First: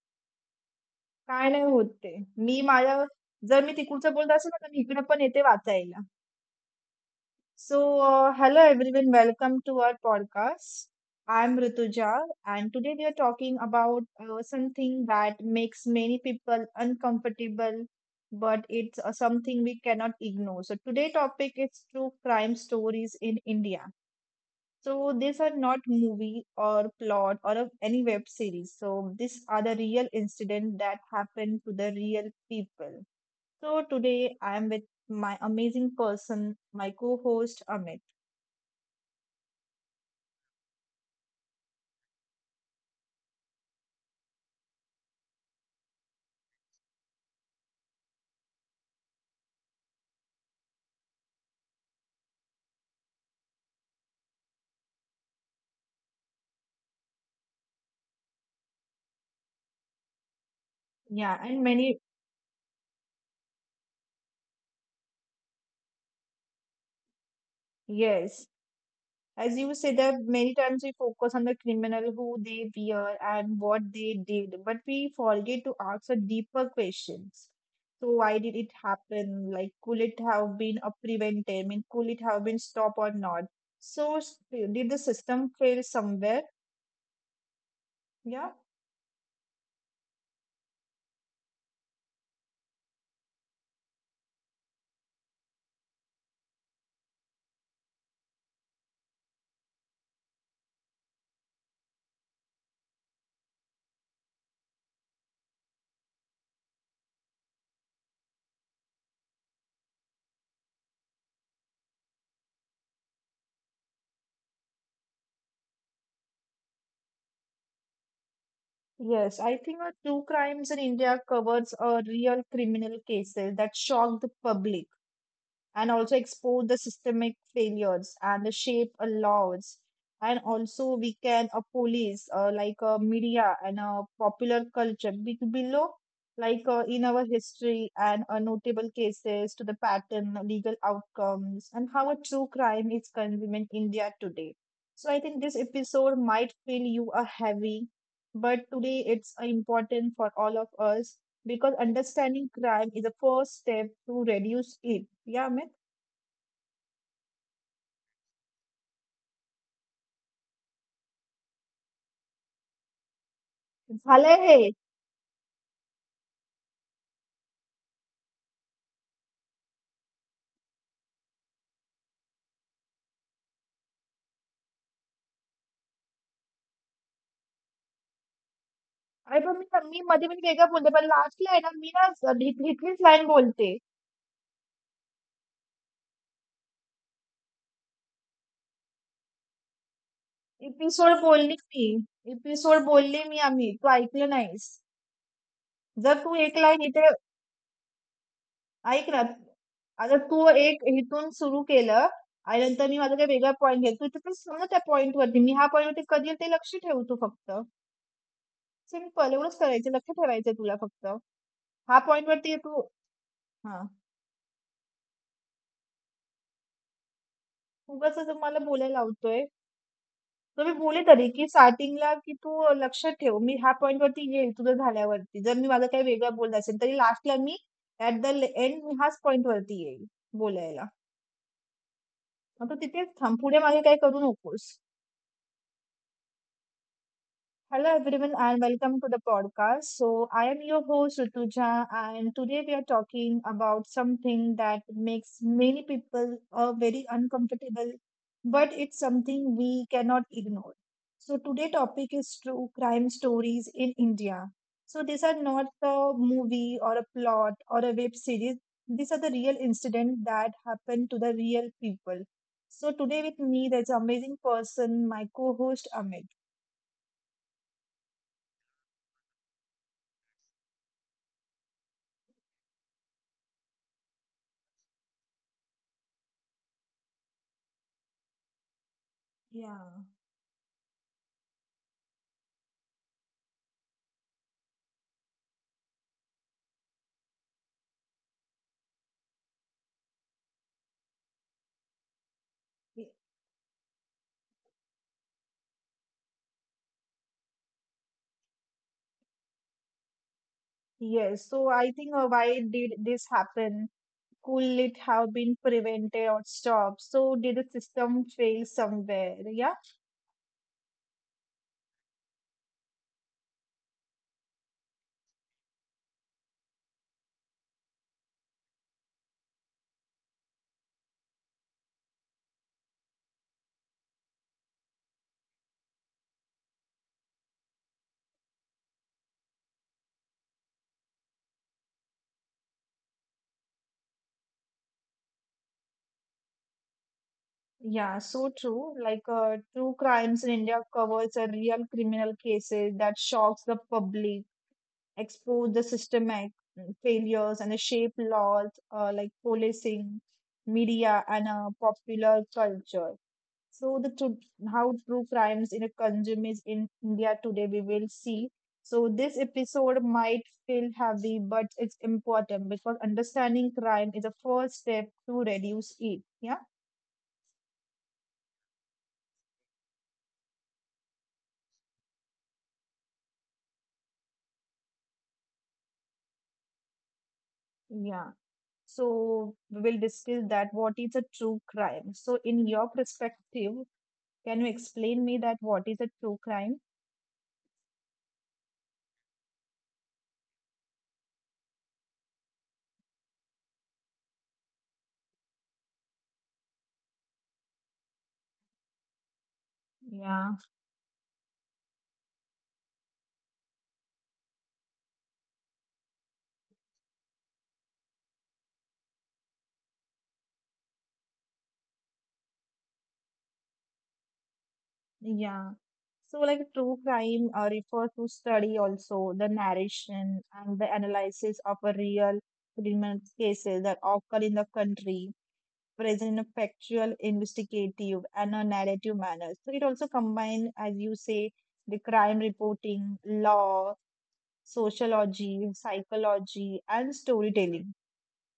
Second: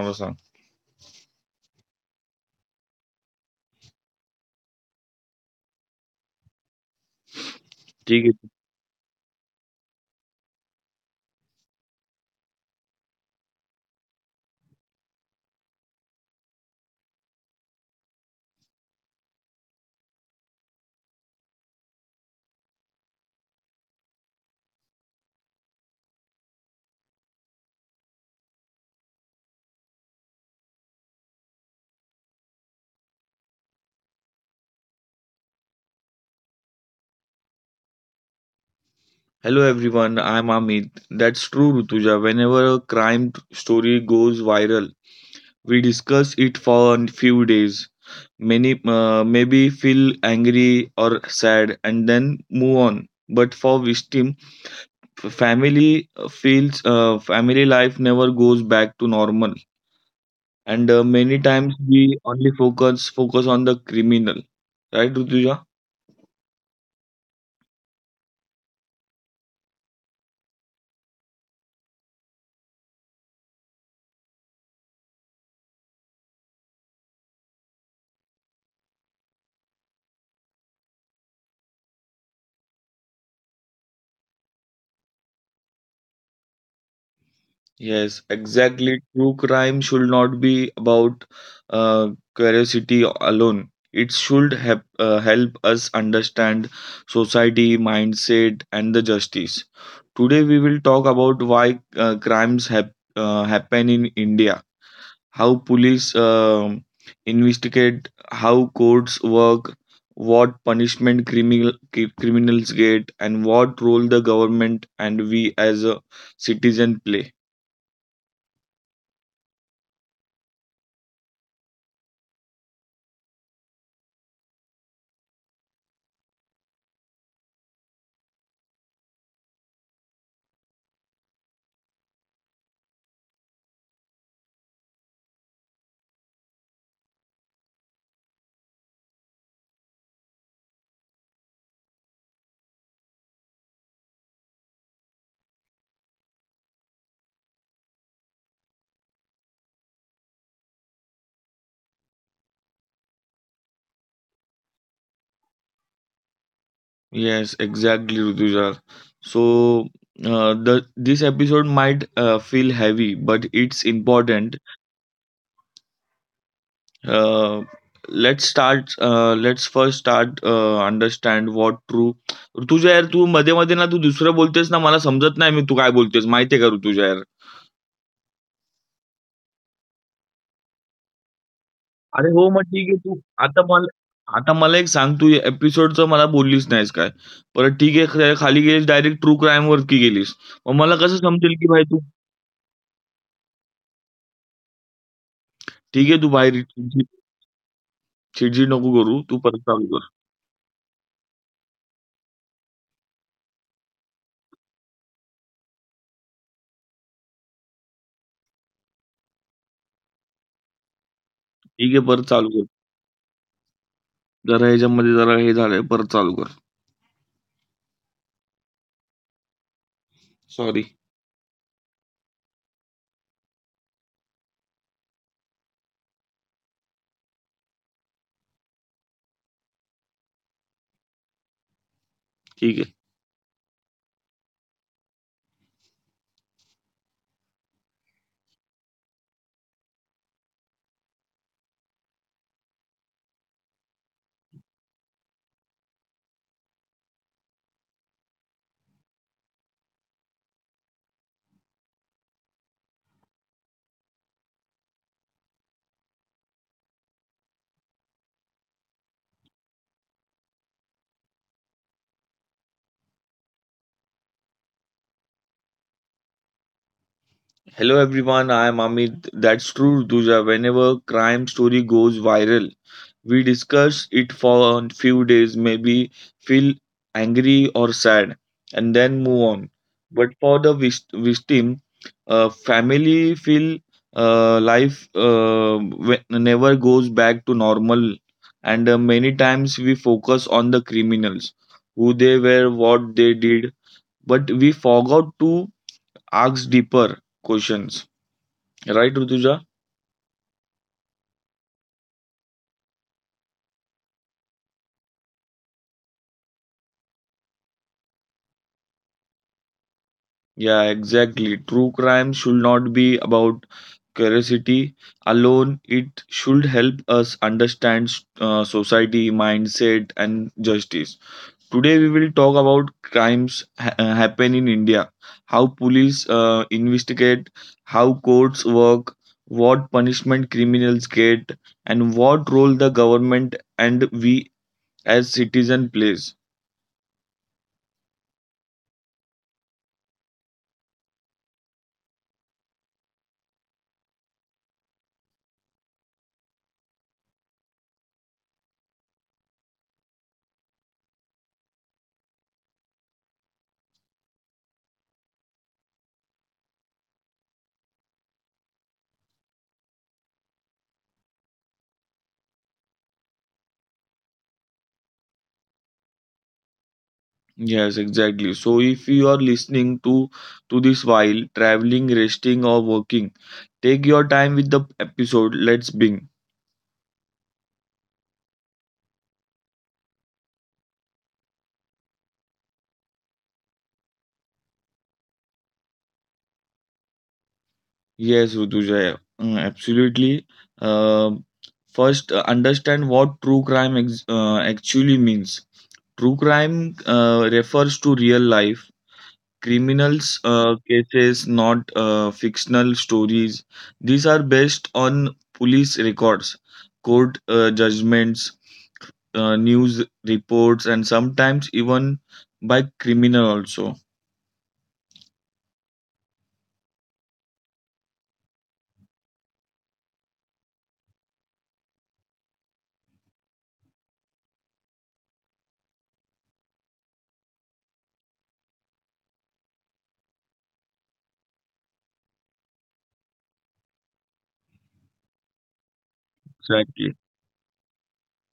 मला सांग? काय नाही होत ते. मी माझ्या जर मी तिकडचं बोलत असेल ना, तर मी इकडे पण येते वाचायला. सो ठीक आहे. Hello everyone, welcome to our podcast. I am Rituja, and today we are talking about something that makes many people uncomfortable, but it's something we cannot ignore. So today topic is true crime stories in India. So these are not movie or plot or of any web series. So these are the real incident that happened to the real people. So today I am with my amazing person, my co-host Amit. Hello everyone, I am Amit. That's true Rituja. Whenever a crime story goes viral, we discuss it for a few. Many maybe feel angry or sad, and then move on. But for Vishtim, family feels family life never goes back to normal, and many Yeah, and times we many only focus on the criminal, right, Rutuja? yes, as you say that many times we focus on the criminal who they were and what they did, but we forget to ask the deeper questions. So why did it happen? Like could it have been prevented? I mean, could it have been stopped or not? So did the system fail somewhere? Yes, Yeah. exactly. True crime should not be about curiosity alone. It should help us understand society, mindset, and the justice. Today, we will talk about why crimes happen in India, how police investigate, how courts work, what punishment criminals get, and what role the government and we as a citizen play. Yes, I think our true crimes in India covers a real criminal cases that shock the public and also expose the systemic failures and the shape of laws, and also we can police like media and popular culture below, like in our history and notable cases to the pattern legal outcomes and how a true crime is consumed in india today. So I think this episode might feel you a heavy but today it's important for all of us because understanding crime is the first step to reduce it. Yeah, Amit? Yes, exactly, Rutuja. So, the this episode might feel heavy, but it's झालंय important. Hey. Uh, let's start. Let's first start. Understand what true. Rutuja यार तू मध्ये मध्ये ना तू दुसरं बोलतेस ना मला समजत नाही मी तू काय बोलतेस माहितीये का ऋतुजा यार. अरे पण मी मध्ये मध्ये वेगळं बोलते पण लास्टला आहे ना मी अरे ना हो मग ठीक आहे तू. हिथलीच लाईन आता मला. बोलते. आता मला एक सांग तू एपिसोडचं मला बोललीस नाहीस काय? परत ठीक आहे खा- खाली गेलीस डायरेक्ट ट्रू क्राईम वरती गेलीस. मग मला कसं एपिसोड समजेल की बोलली भाई तू. मी. एपिसोड बोलली मी आम्ही तू ऐकलं नाहीस. ठीक आहे तू जर तू बाहेर. एक लाईन इथे चिडचिड नको करू. ऐक ना. तू परत चालू कर. आता तू एक इथून सुरू केलं आणि नंतर मी माझा काही वेगळा पॉईंट घेईल तू इथे पण समजा त्या पॉईंट वरती मी ह्या पॉईंट वरती कधी येईल ते लक्ष ठेव तू फक्त. सिम्पल एवढंच करायचं, लक्ष ठेवायचं तुला फक्त. ठीक आहे, हा परत पॉईंट चालू कर. वरती तू. हा. जरा ह्याच्यामध्ये जरा हे झालंय. परत चालू कर. उगाचच मला बोलायला लावतोय. तर सॉरी. मी बोलले तरी, की स्टार्टिंगला, की "तू लक्षात ठेव, मी ह्या पॉइंटवरती येईल तुझं झाल्यावरती." जर मी माझं काही वेगळं बोललं असेल, तरी लास्टला मी ॲट द एंड मी ह्याच पॉइंटवरती येईल बोलायला. ठीक आहे. मग तू तिथेच थांब, पुढे मागे काही करू नकोस. Hello everyone and welcome to the podcast. So I am your host Rutuja and today we are talking about something that makes many people very uncomfortable but it's something we cannot ignore. So today topic is true crime stories in India. So these are not a movie or a plot or a web series. These are the real incident that happened to the real people. So today with me there's an amazing person, my co-host Amit. Hello everyone. I am Amit. That's true तुझ्या whenever crime story goes viral. We discuss it for a few days, maybe feel angry or sad, and then move on. Yeah. But for the victim, family feel life never goes back to normal, and many times we focus on the criminals, who they were, what they did, but we forgot to ask deeper questions. Right, Rutuja? Yes, so I think why did this happen? Could it have been prevented or stopped? So did the system fail somewhere? Yeah, Yeah, exactly. True crime should not be about curiosity alone. It should help us understand society, mindset, and justice. Today, we will talk about crimes happen in India, how police investigate, how courts work, what punishment criminals get, and what role the government and we as citizen plays. yeah, so true. Like true crimes in India covers a real criminal cases that shocks the public, expose the systemic failures and the shape laws like policing, media, and popular culture. So the true, how true crimes in a consume is in India today we will see. So this episode might feel heavy, but it's important because understanding crime is a first step to reduce it. Yeah, Yes, exactly. So if you are listening to this while traveling, resting or working, take your time with the episode. Let's bing. yeah. So we will discuss that what is a true crime. So in your perspective, can you explain me that what is a true crime? Yes, Rutuja, mm, absolutely. Um First, understand what true crime actually means. True crime refers to real life Yeah. criminals cases, not fictional stories. These are based on police records, court judgments, news reports and sometimes even by criminal also. Yeah. So, like true crime refers to study also the narration and the analysis of a real criminal cases that occur in the country, present in a factual, investigative, and a narrative manner. So, it also combines, as you say, the crime reporting, law, sociology, psychology, and Exactly. storytelling.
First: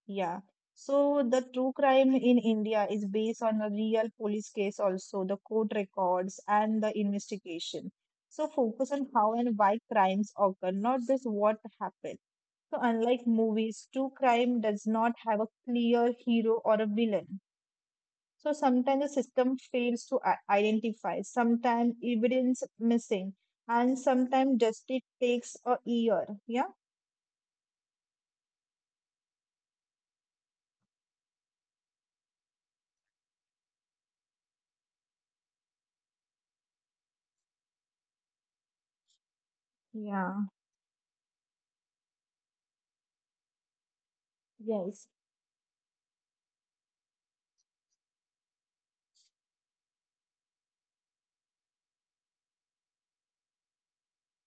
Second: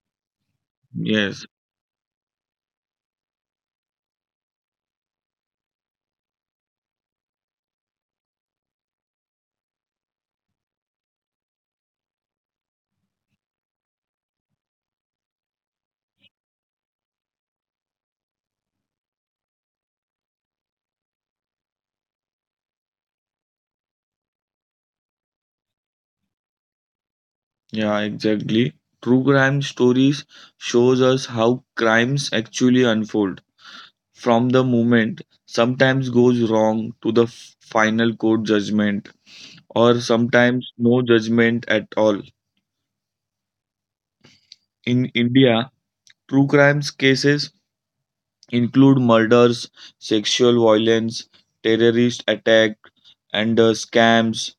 Yeah. So the Yes. true crime in India is based on a real police case, also the court records and the investigation. So focus on how and why crimes occur, not just what happened. So unlike movies, true crime does not have a clear hero or a villain. So sometimes the system fails to identify, sometimes evidence missing, and sometimes justice takes a year. Yeah. Yeah, exactly. True crime stories shows us how crimes actually unfold from the moment sometimes goes wrong to the final court judgment or Yeah. sometimes no judgment at all. In Yes. India true crimes cases include murders, sexual violence, terrorist attack, and scams,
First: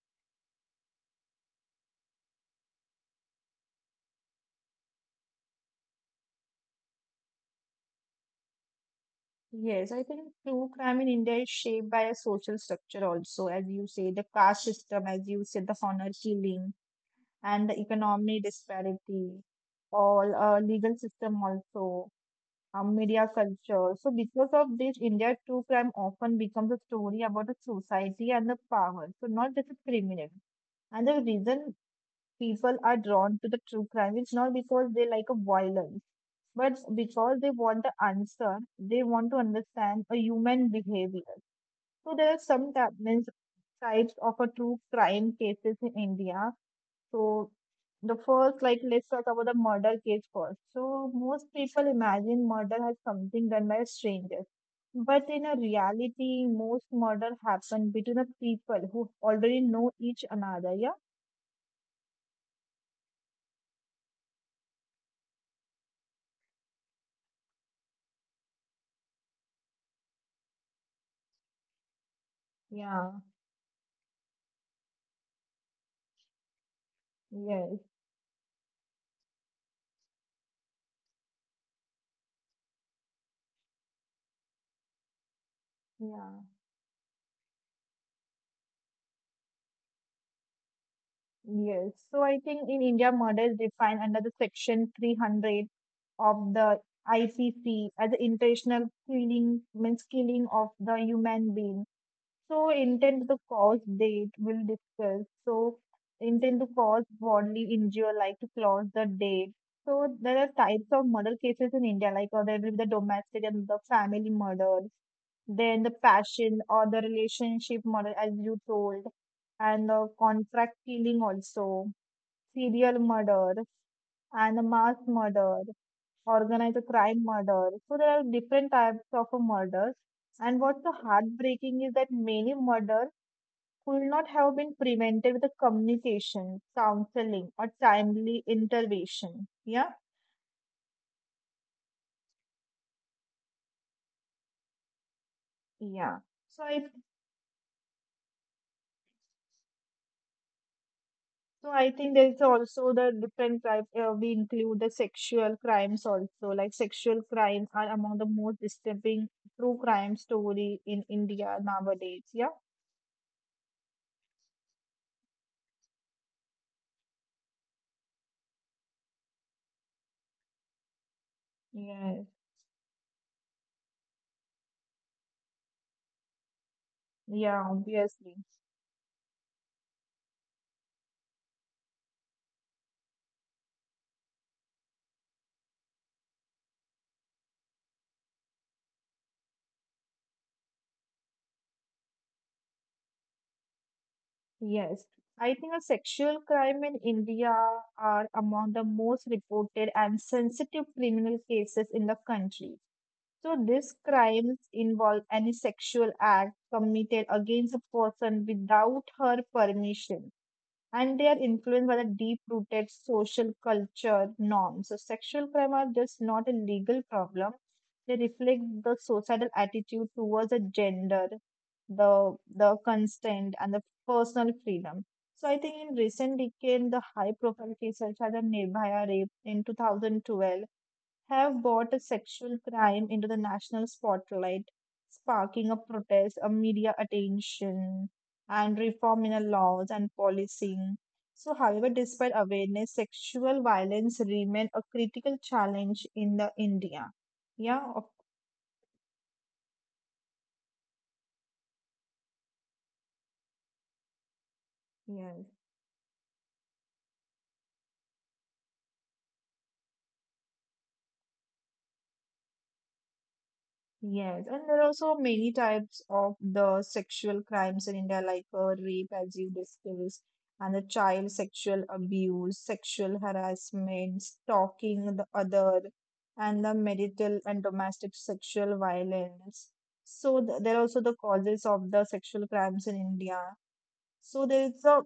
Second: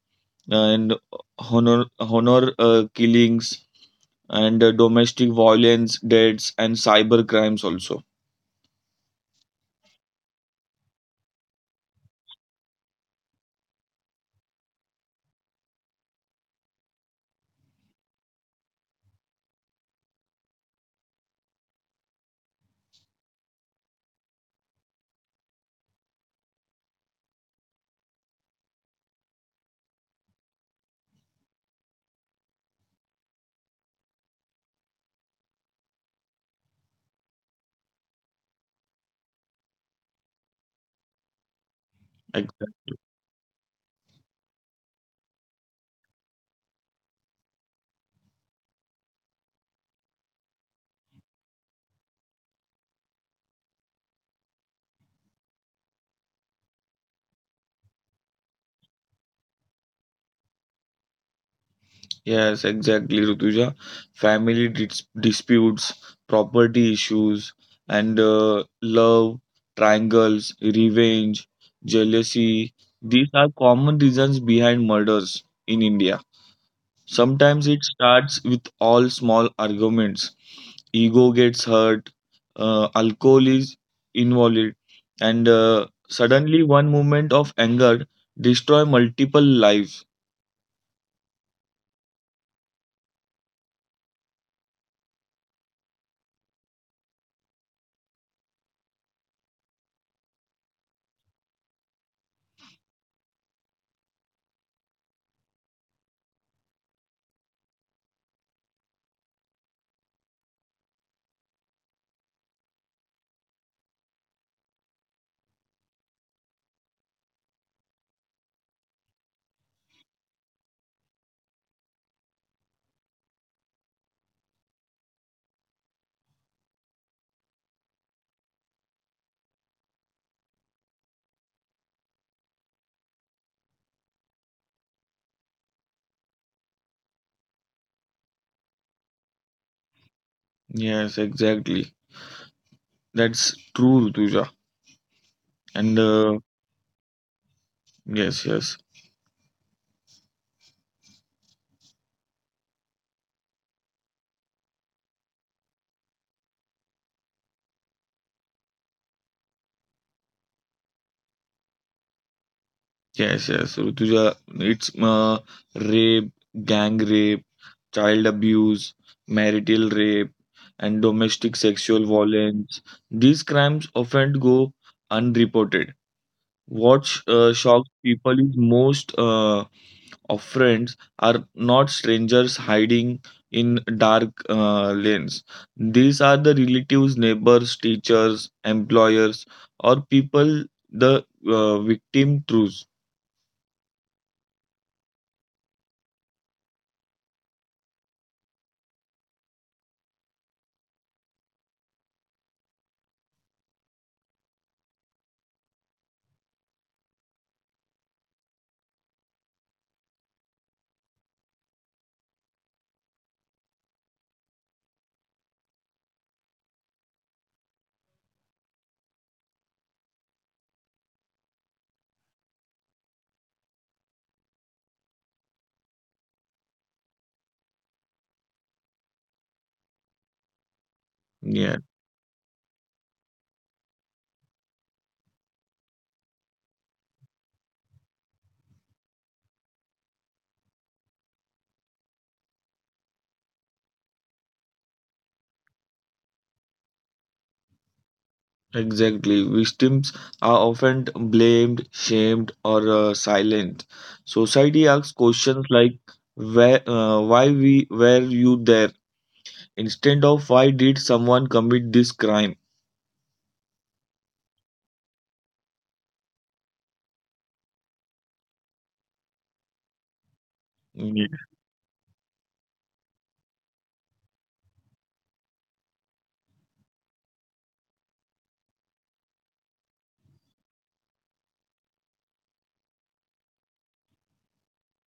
and honor killings, and domestic violence deaths and cyber crimes also. Yes, I think true crime in India is shaped by a social structure also, as you say, the caste system, as you said, the honor killing and the economic disparity, all legal system also, media culture. So because of this, India true crime often becomes a story about a society and the power, so not just a criminal. And the reason people are drawn to the true crime it's not because they like a violence but because they want the answer, they want to understand a human behavior. So there are some Exact- means types of a true crime cases in india. So the first, like let's talk about the murder case first. So most people imagine murder as something done by strangers but in a reality most murder happen between the people who already know each another. Yeah, yes, exactly, Rutuja. Family disputes, property issues, and love triangles, revenge, jealousy, yeah, these are common reasons behind murders in India. Sometimes yes. it starts with all small arguments. Ego gets hurt, alcohol is involved, and Yeah, suddenly one moment of anger destroy multiple lives. yes. So I think in India, murder is defined under the section 300 of the ICC as an intentional killing, means killing of the human being. So intent to cause date will discuss. So intent to cause bodily injury, like to cause the date. So there are types of murder cases in India, like or there will be the domestic and the family murders, then the passion or the relationship murder, as you told, and the contract killing also, serial murder and mass murder, organized crime murder. So there are different types of murders. And what's so heartbreaking is that many murders could not have been prevented with the communication, counseling, or timely intervention. Yeah, Yes, exactly. That's true, Rutuja. And yeah. So I yes, yes, so I think there is also the different type. We include the sexual crimes also, like sexual crimes are among the most disturbing true crime story in India nowadays. Yeah. yes, yes, Rutuja. It's rape, gang rape, child abuse, marital rape, and domestic sexual Yes, violence. These crimes often go unreported. What yeah, shocks obviously. people is most of friends are not strangers hiding in dark lanes. These are the relatives, neighbors, teachers, employers, or people the victim trues. Yes. I think a sexual crime in India are among the most reported and sensitive criminal cases in the country. So these crimes involve any sexual act committed against a person without her permission and they are influenced by the deep rooted social culture norms. So, sexual crime are just not a legal problem, they reflect the societal attitude towards the gender, the consent, and the personal freedom. So, I think in recent decade, the high profile cases such as the Nirbhaya rape in 2012 have Yeah. brought a sexual crime into the national spotlight, sparking a protest, a media attention, and reform in the laws and policing. So, however, despite awareness, sexual violence remain a critical challenge in the India. Yeah, of, Exactly. Victims are often blamed, shamed, or silent. Society asks yeah. questions like where, why we were you there instead of why did someone commit this crime? Yes, and there are also many types of the sexual crimes in India, like rape, as you discussed, and the child Ye- sexual abuse, sexual harassment, stalking the other, and the marital and domestic sexual violence. So th there are also the causes of the sexual crimes in India. So there is a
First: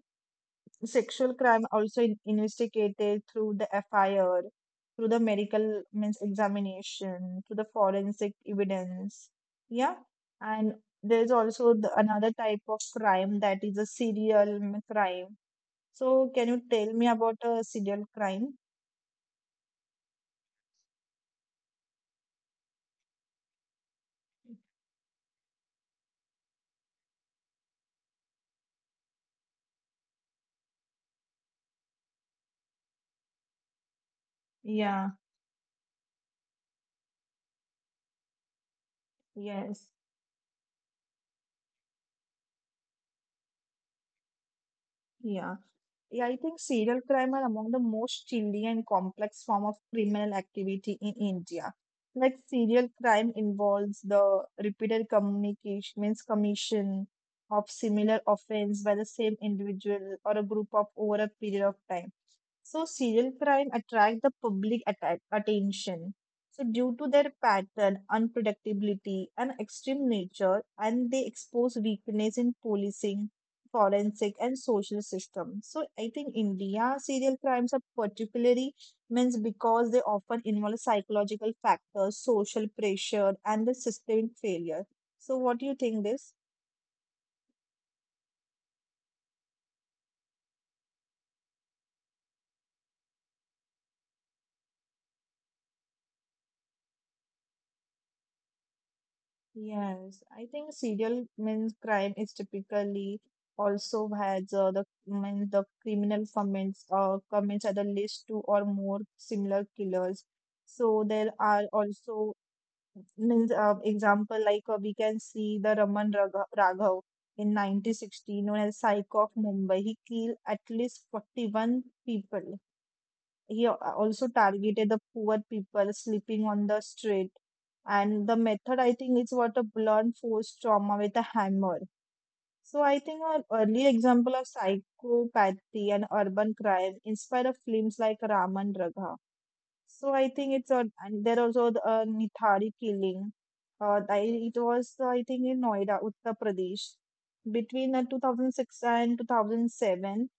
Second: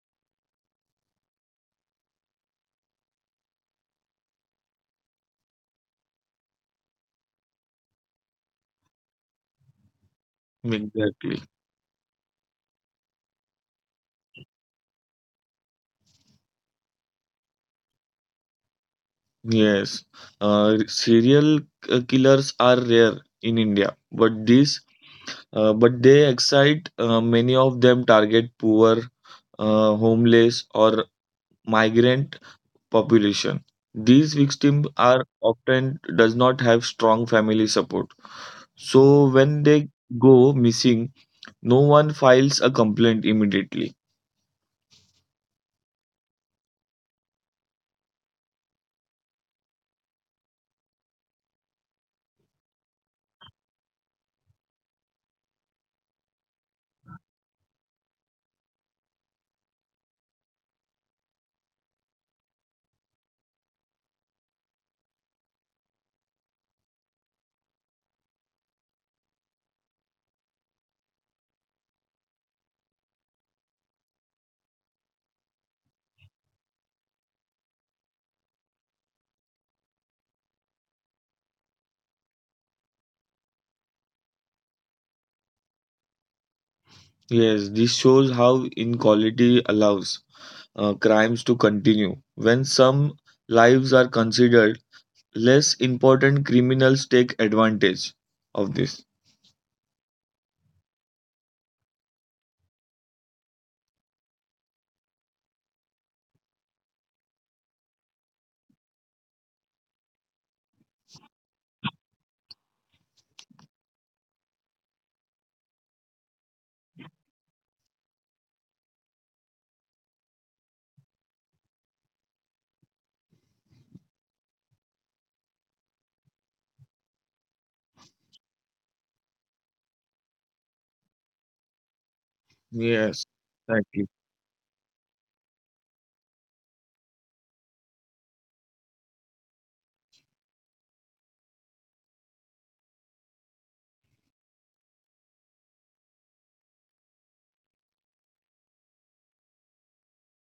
sexual crime also investigated through the FIR, through the medical means examination, through the forensic evidence. Yeah, and there's exactly. also the, another type of crime that is a serial crime. So, can you tell me about a serial crime? Yes. Serial killers are rare in India, but this but they excite. Many of them target poor, homeless, or migrant population. These victims Yeah. are often does not have strong family support. So when Yes. they go missing, no one files a complaint immediately. Yeah. Yeah, I think serial crime are among the most chilly and complex form of criminal activity in India. Like serial crime involves the repeated communication means commission of similar offense by the same individual or a group of over a period of time. So serial crime attract the public attention. So due to their pattern, unpredictability, and extreme nature, and they expose weakness in policing, forensic, and social systems. So I think India serial crimes are particularly means because they often involve psychological factors, social pressure, and the sustained failure. So what do you think this? Yes, this shows how inequality allows crimes to continue. When some lives are considered less important, criminals take advantage of this. Yes, I think serial means crime is typically also has the means the criminal commits at the least two or more similar killers. So there are also means example like we can see the Raghav in 1960 known as Psycho of Mumbai. He killed at least 41 people, he also targeted the poor people sleeping on the street. And the method, I think, is what a blunt force trauma with a hammer. So I think Yes, an early exactly. example of psychopathy and urban crime inspired of films like Raman Ragha. So I think it's a and there also the Nithari killing. Uh, I, it was I think in Noida, Uttar Pradesh, between 2006 and 2007.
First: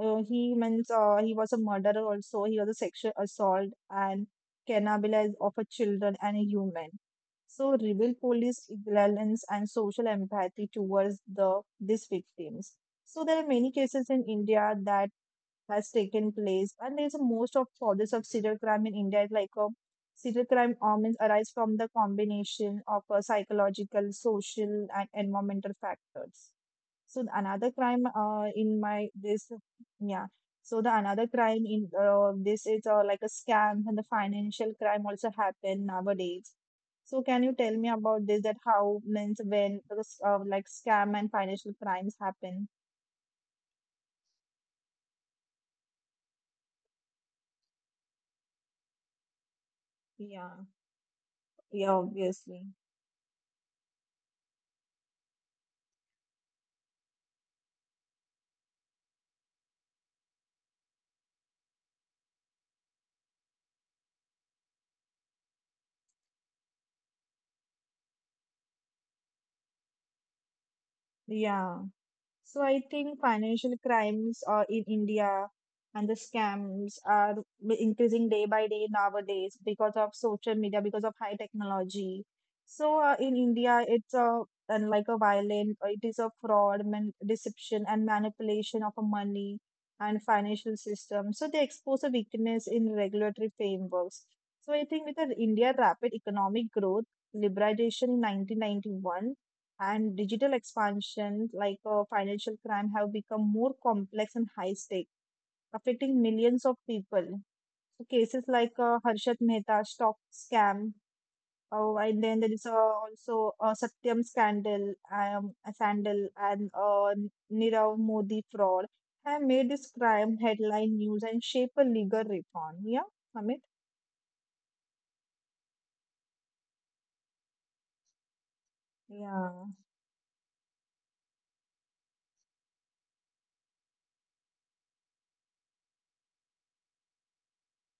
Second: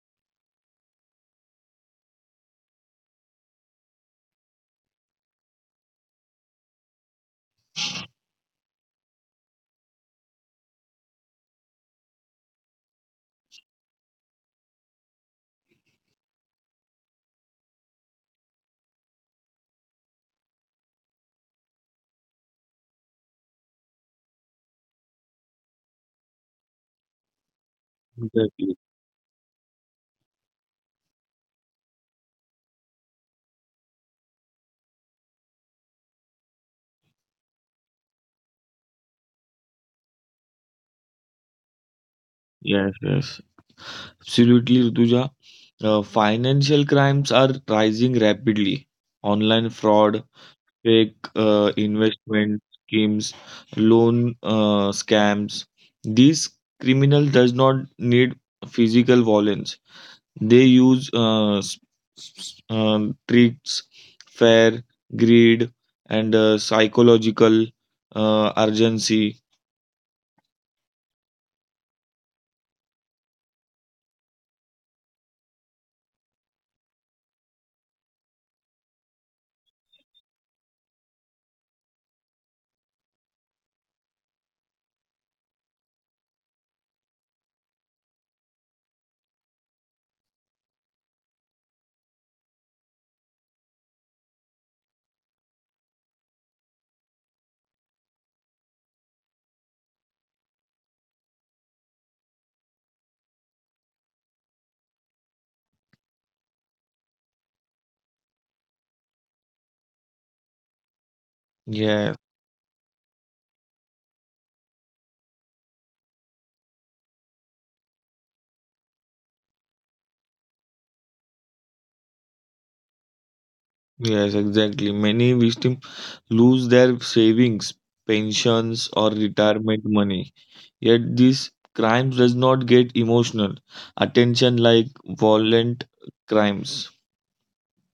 He means he was a murderer also. He was a sexual assault and cannibalized of a children and a human. So reveal police ignorance and social empathy towards the these victims. So there are many cases in India that has taken place, and there's a most of causes of serial crime in India, like a serial crime omens arise from the combination of psychological, social, and environmental factors. So the another crime in Exactly. my this yeah. So the another crime in this is like a scam and the financial crime also happen nowadays. So can you tell me about this? That how means when those, like scam and financial crimes happen? Yes, yes. Absolutely, Rutuja. Financial crimes are rising rapidly. Online fraud, Yeah, fake yeah, obviously. investment schemes, loan scams. These criminals does not need physical violence. They use tricks, fear, greed, and psychological urgency. Yeah. So I think financial crimes in India and the scams are increasing day by day nowadays because of social media, because of high technology. So in India, it's a and like a violent, it is a fraud, man- deception, and manipulation of a money and financial system. So they expose a weakness in regulatory frameworks. So I think with the India rapid economic growth, liberalization in 1991 and digital expansion like financial crime have become more complex and high stake affecting millions of people. So cases like Harshat Mehta stock scam, oh, Yes. and then there is also a Satyam scandal, scandal, and Nirav Modi fraud have made this crime headline news and shape a legal reform. Yeah, Amit. Yes, exactly. Many victims lose their savings, pensions, or Yeah. retirement money. Yet these crimes does not get emotional attention like violent crimes.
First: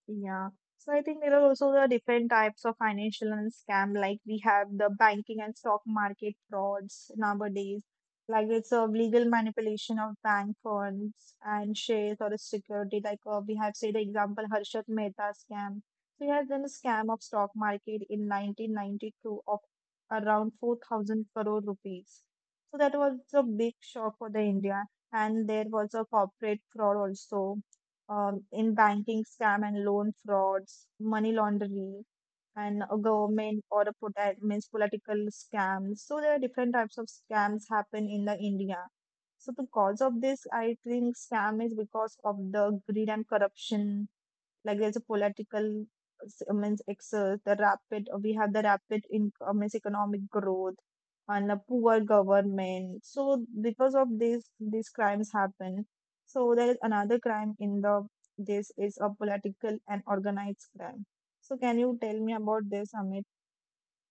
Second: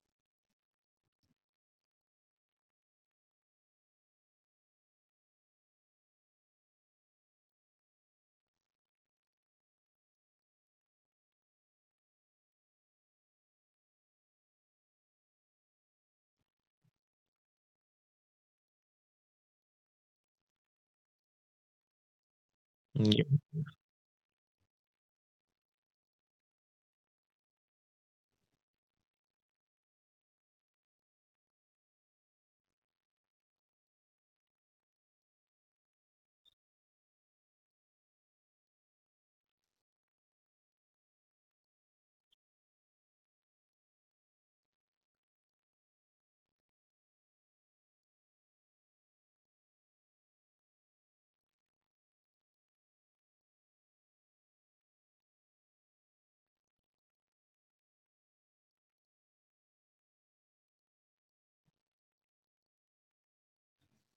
Yeah. So I think there are also the different types of financial and scam. Like we have the banking and stock market frauds nowadays. Like it's a legal manipulation of bank funds and shares or a security. Like we have say the example Harshad Mehta scam. So he has done a scam of stock market in 1992 of around 4,000 crore rupees. So that was Yeah. a big shock for the India. And there was a corporate fraud also in banking scam and loan frauds, money laundering, and a government or a polit- means political scam. So there are different types of scams happen in the India. So because of this, I think scam is because of the greed and corruption, like there's a political s- means ex the rapid we have the rapid in means economic growth and a poor government. So because of this, these crimes happen. So there is another crime in the this is a political and organized crime. So can you tell me about this, Amit?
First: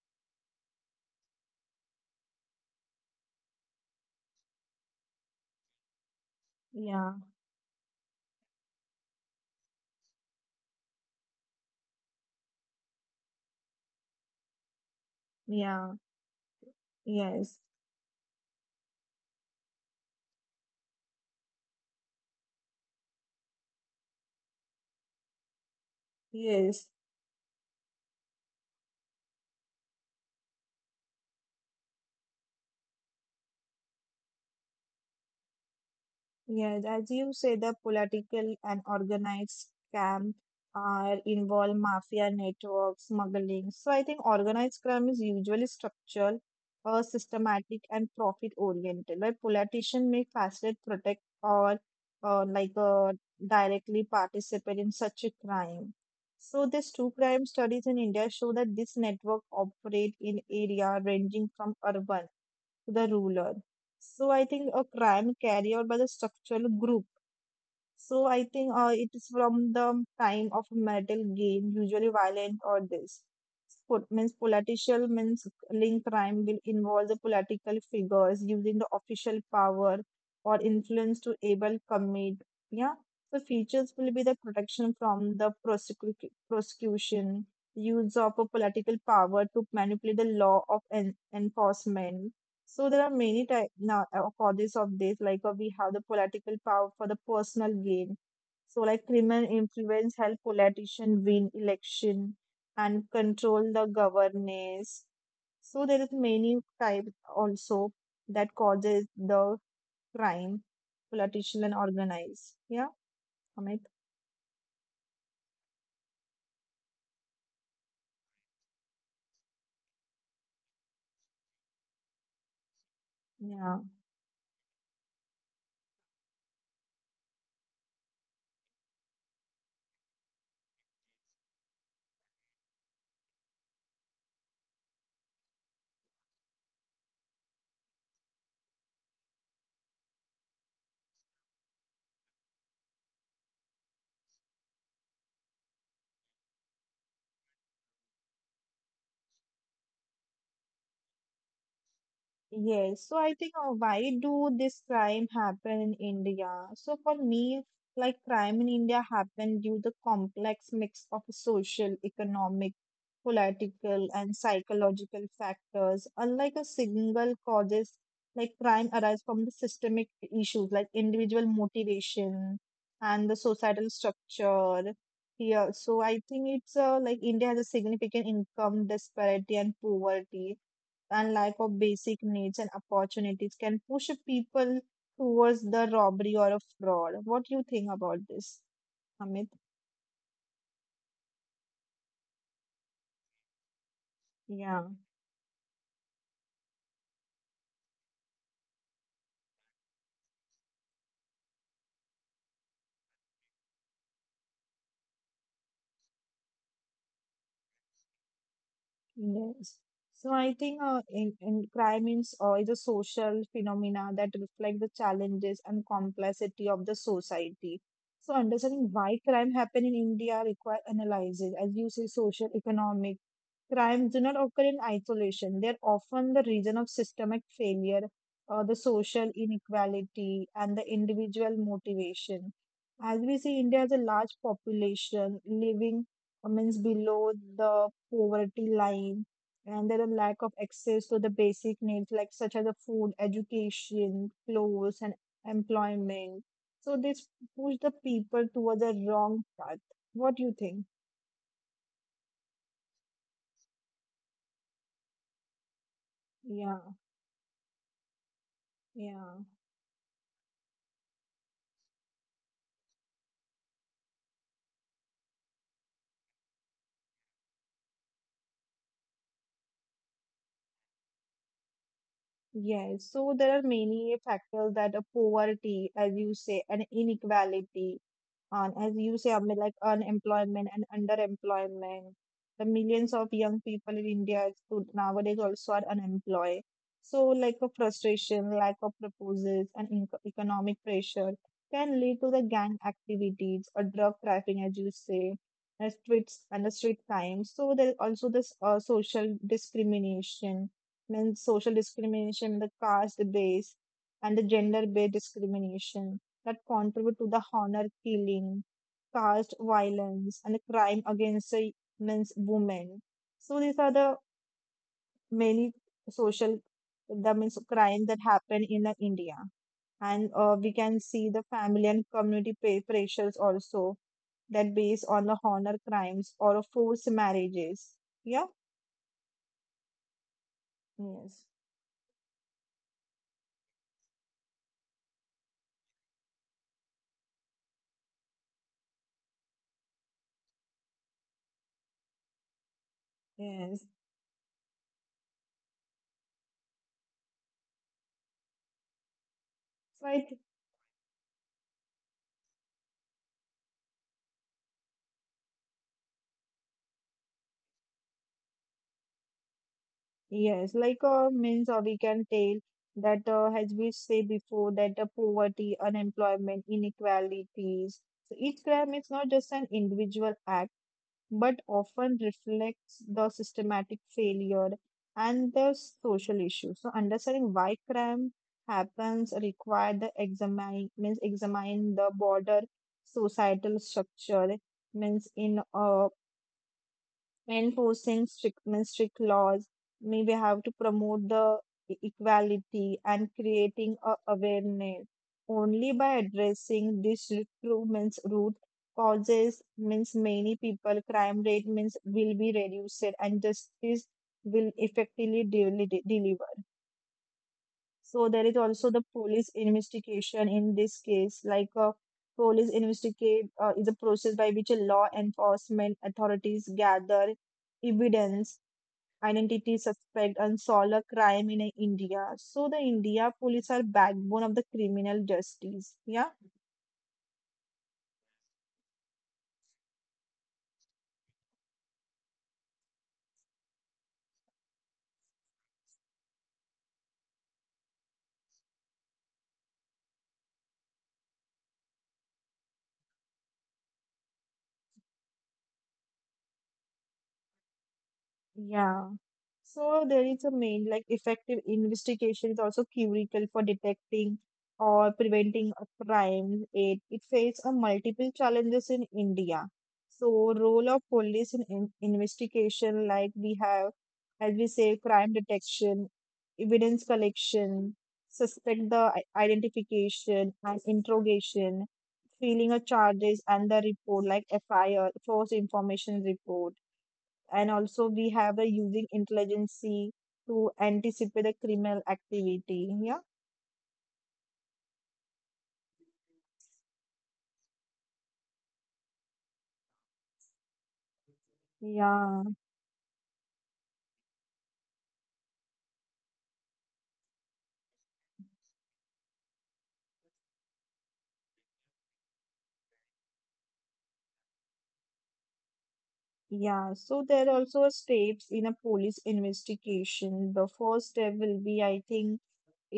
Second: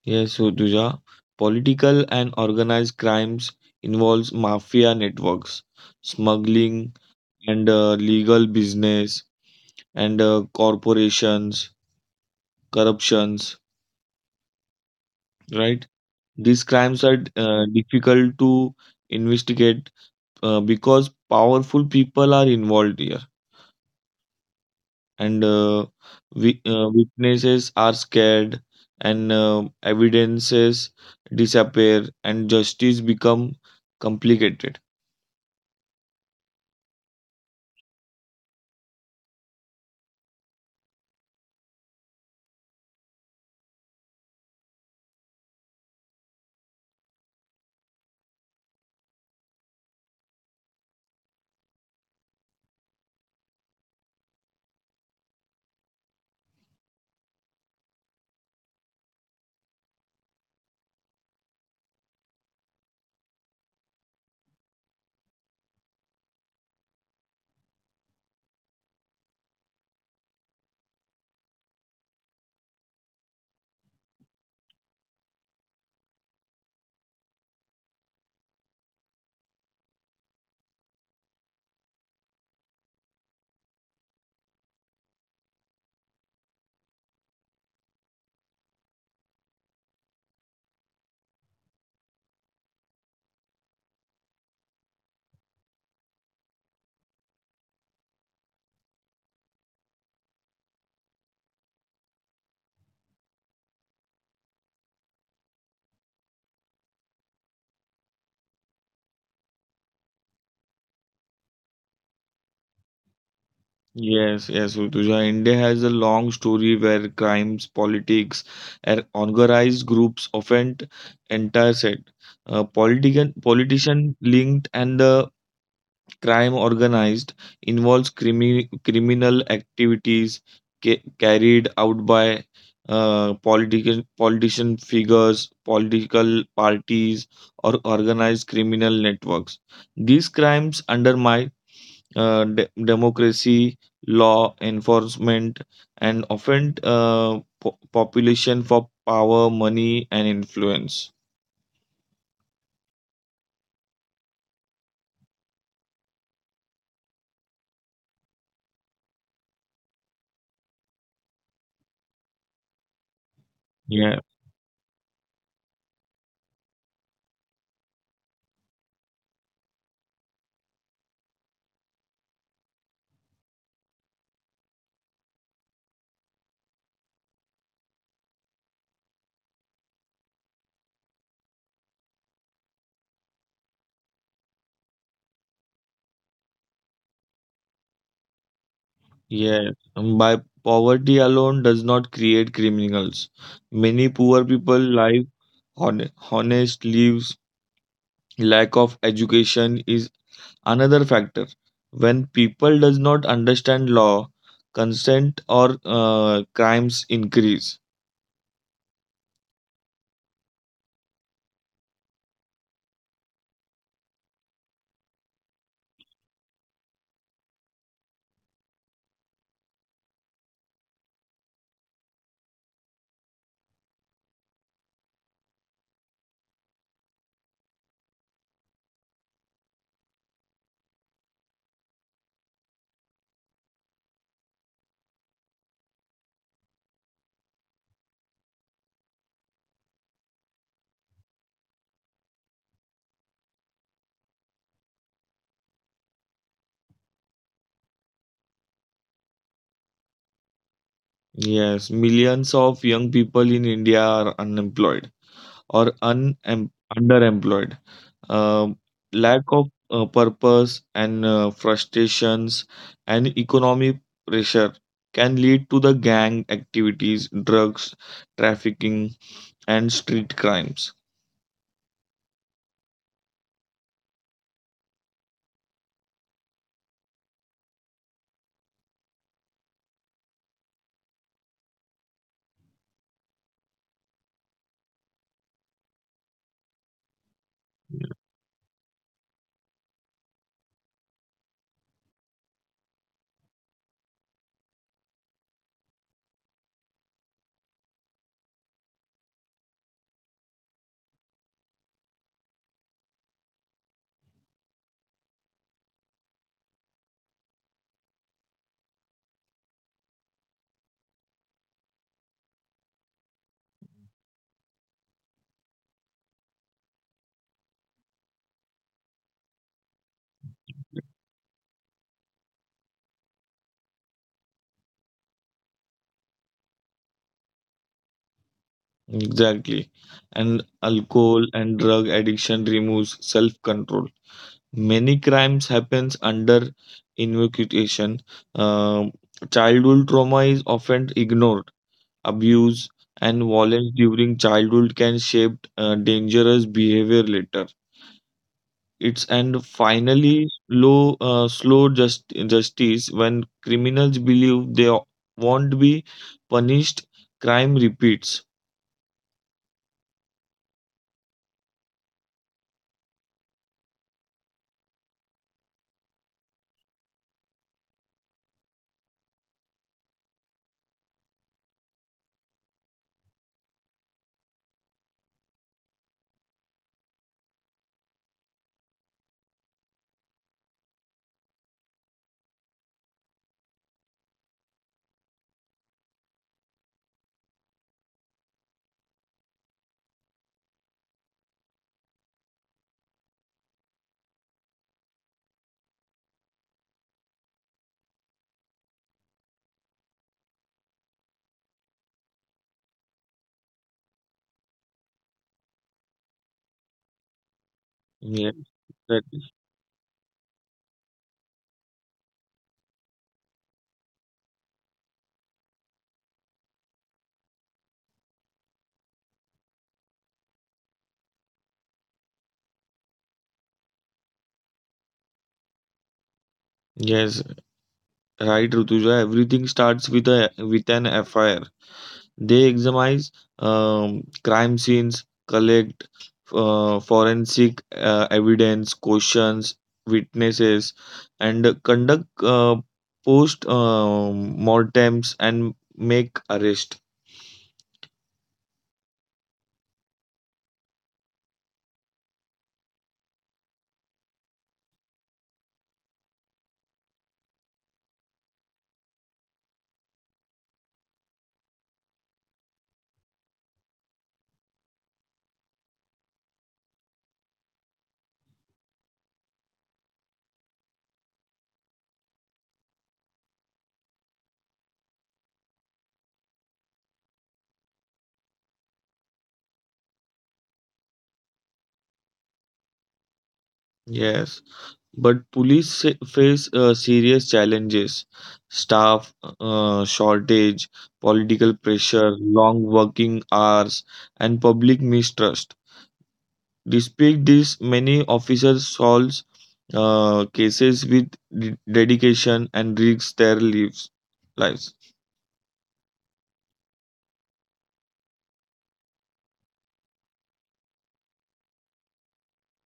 Yes, so Tuja, political and organized crimes involves mafia networks, smuggling, Yeah, and legal business, and corporations, corruptions. Right? yeah, These crimes are yes, difficult to investigate because powerful people are involved here and yes. Witnesses are scared and evidences disappear and justice become complicated. Yes, as you say, the political and organized scam are involve mafia networks, smuggling. So I think organized crime is usually structural, or systematic, and profit oriented. Like politicians may facilitate, protect, or like directly participate in such a crime. So these two crime studies in India show that this network operate in area ranging from urban to the rural. So I think a crime carried out by the structural group. So I think it is from the time of metal game, usually violent or this. Pol- means political means link crime will involve the political figures using the official power or influence to able commit. Yeah. The features will be the protection from the prosecu- prosecution, use of a political power to manipulate the law of en- enforcement. So there are many type now causes of this. Like we have the political power for the personal gain. So like criminal influence help politician win election and control the governance. So there is many type also that causes the crime, politician and organized. Yeah, Amit. Yes, yes, Rutuja. India has a long story where crimes, politics and organized groups offend entire set, uh, politician Yeah. politician linked, and the crime organized involves criminal activities carried out by political politician figures, political parties, or organized criminal networks. These crimes undermine democracy, law enforcement, and often population for power, money, and influence. Yes, so I think why do this crime happen in India? So for me, like crime in India happened due to the complex mix of social, economic, political, and Yeah. psychological factors. Unlike a single causes, like crime arises from the systemic issues like individual motivation and the societal structure. Yeah, so I think it's like India has a significant income disparity and poverty and lack of basic needs and opportunities can push people towards the robbery or a fraud. What do you think about this, Amit? Yeah, by poverty alone does not create criminals. Many poor Yeah. people live honest lives. Lack of education is another factor. When people does not understand law, consent or crimes increase. Yes. So I think in crime is a social phenomena that reflect the challenges and complexity of the society. So understanding why crime happen in India require analysis. As you say, social, economic, crimes do not occur in isolation. They're often the reason of systemic failure, the social inequality, and the individual motivation. As we see, India has a large population living means below the poverty line, and there are lack of access to the basic needs like such as the food, education, clothes, and employment. So this push the people towards the wrong path. What do you think? Yes, millions of young people in India are unemployed, or Yeah, underemployed. Um, yeah. Lack of purpose and frustrations and economic pressure can lead to the gang activities, drugs, trafficking, and street crimes. Yes, so there are many factors that a poverty, as you say, and inequality, and as you say, I mean, like unemployment and underemployment. The millions of young people in India to- nowadays also are unemployed. So, like a frustration, lack of proposals, and inco- economic pressure can lead to the gang activities or drug trafficking, as you say, and streets and the street crime. So, there is also this social discrimination, the caste based and the gender based discrimination that contribute to the honor killing, caste violence, and the crime against the means women. So these are the many social that means crime that happen in India and we can see the family and community pay pressures also that based on the honor crimes or forced marriages. Yeah. Exactly. And Yes. alcohol and drug addiction removes self-control. Many crimes happens under invocation. Um Childhood trauma is often ignored, abuse, and Yes. violence during childhood can shape dangerous behavior later. It's and So I, finally slow, uh, slow justice. When criminals believe they won't be punished, crime repeats. yes, like means we can tell that as we say before that poverty, unemployment, inequalities. So each crime is not just an individual act, but often reflects the systematic failure and the social issue. So understanding why crime happens require the examine means examine the broader societal structure means in enforcing strict I mean strict laws maybe have to promote the e- equality and creating a awareness. Only by addressing this true means root causes means many people crime rate means will be reduced and justice will effectively deli- deliver. So there is Yes, also the that- police investigation in this case, like a police investigate is a process by which a law enforcement authorities gather evidence, identity suspect, and solve a crime in India. So the India police are backbone of the criminal justice. Yeah. yes, right, Rutuja. Everything starts with a with an FIR. They examine crime scenes, collect uh, forensic evidence, questions witnesses, and conduct post mortems and make arrest. Yeah. So there is a main like effective investigation is also critical for detecting or preventing a crime. It faces a multiple challenges in India. So role of police in investigation, like we have, as we say, crime detection, evidence collection, suspect the I- identification and interrogation, filing a charges and the report like FIR, false information report, and also we have a using intelligence to anticipate a criminal activity. Yeah, Yes, but police face serious challenges: staff shortage, political pressure, yeah, long working hours, and public mistrust. Despite this, many officers solve cases with dedication and risk their lives. Lives. yeah. So there are also steps in a police investigation. The first step will be, I think,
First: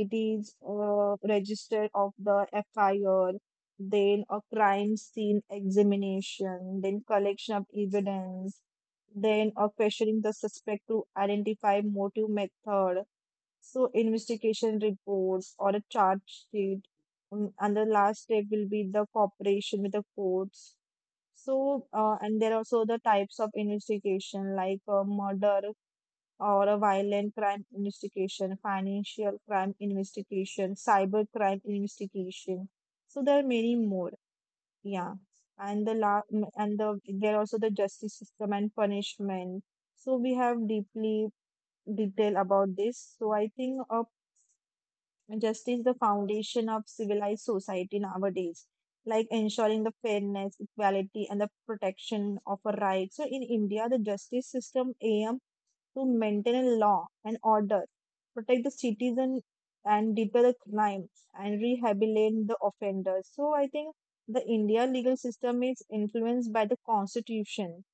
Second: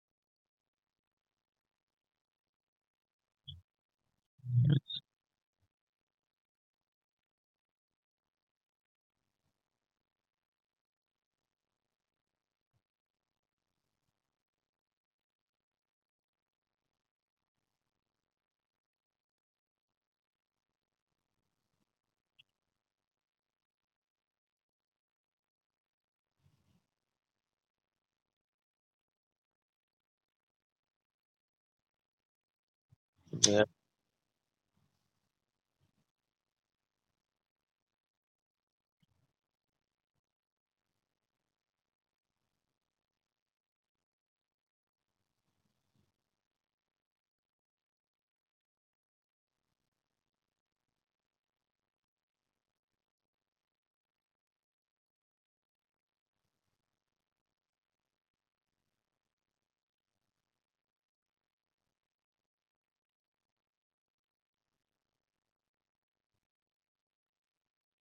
it is register of the FIR, then a crime scene examination, then collection of evidence, then a questioning the suspect to identify motive method. So investigation report or a chart sheet, and the last step will be the cooperation with the courts. So, and there are also the types of investigation like a murder or a violent crime investigation, financial crime investigation, cyber crime investigation. So there are Yeah. many more. Yeah, and the la m- and the there are also the justice system and punishment. So we have deeply detail about this. So I think a justice is the foundation of civilized society nowadays, like ensuring the fairness, equality, and the protection of a right. So in India, the justice system aims to maintain a law and order, protect the citizen and deter the crime and rehabilitate the offenders. So I think the India legal system is influenced by the constitution,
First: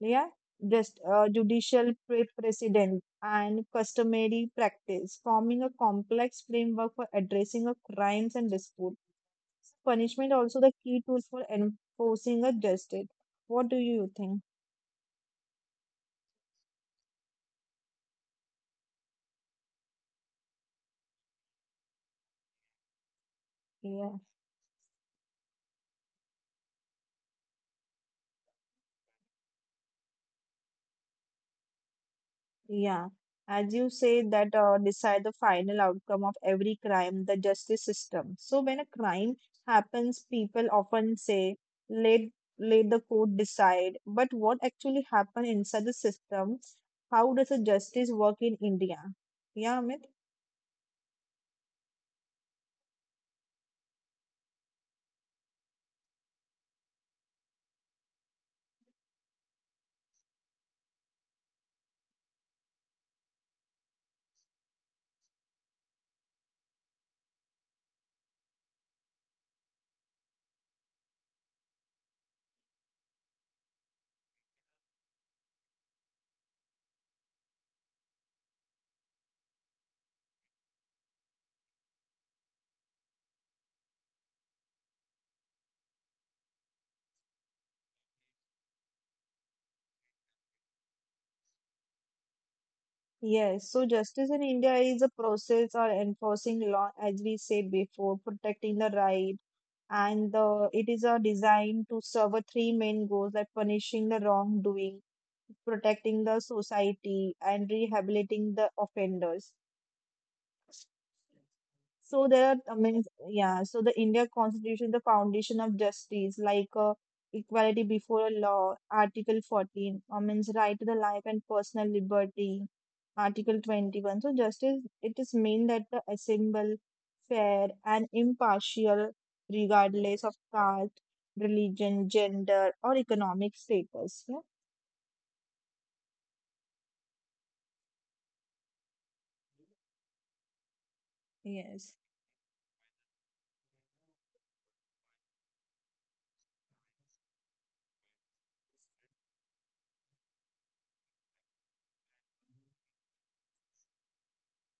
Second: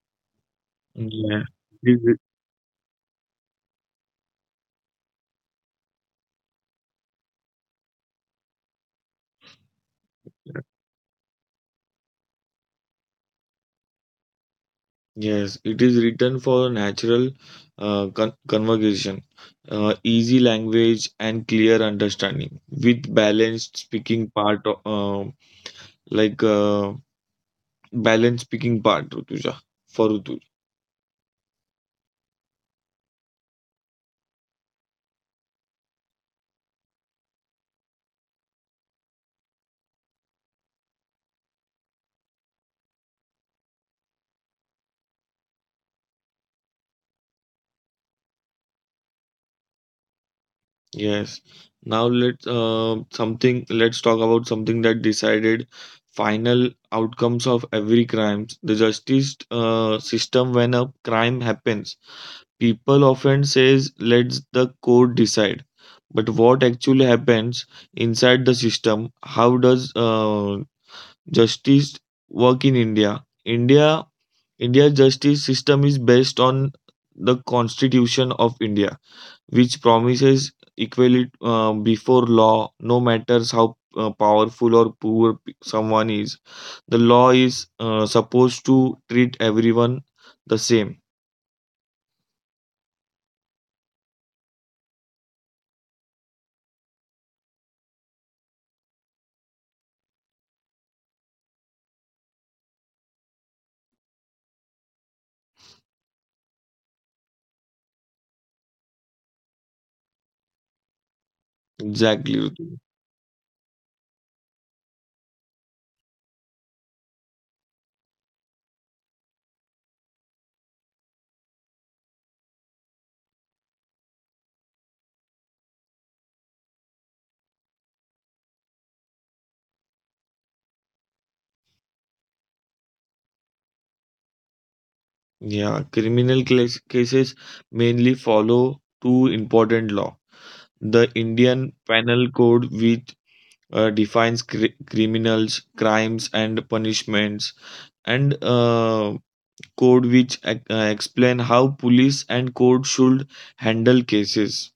yeah, just Yeah. judicial It is writ- pre- precedent and customary practice forming a complex framework for addressing a crimes and dispute. Punishment also the key tool for enforcing a justice. What do you think? yes, it is written for natural conversation, easy language, and clear understanding with balanced Yeah. speaking part, o- like uh, balanced speaking part, Rutuja, for Rutuja. Yeah, as you say, that decide the final outcome of every crime, the justice system. So when a crime happens, people often say, let, let the court decide. But what actually happened inside the system? How does the justice work in India? Yeah, Amit? Yes. Now let's something let's talk about something that decided final outcomes of every crimes. The justice system when a crime happens, people often says let's the court decide. But what actually happens inside the system? How does justice work in India? India's justice system is based on the Constitution of India which promises equality before law, no matters how powerful or poor someone is. The law is supposed to treat everyone the same. Yes, so justice in India is a process or enforcing law, as we said before, protecting the right, and it is a design to serve a 3 main goals like punishing the wrongdoing, protecting the society, and rehabilitating the offenders. So Exactly, there are, I Ritu. mean, yeah, so the India Constitution, is the foundation of justice, like equality before law, Article 14, I means right to the life and personal liberty, Article 21. So justice, it is mean that the assemble fair and impartial regardless of caste, religion, gender, or economic status. Yeah? Yeah, criminal cases mainly follow two important law. The Indian Yes. Penal Code, which defines criminals, crimes, and punishments, and code which explain how police and court should handle cases.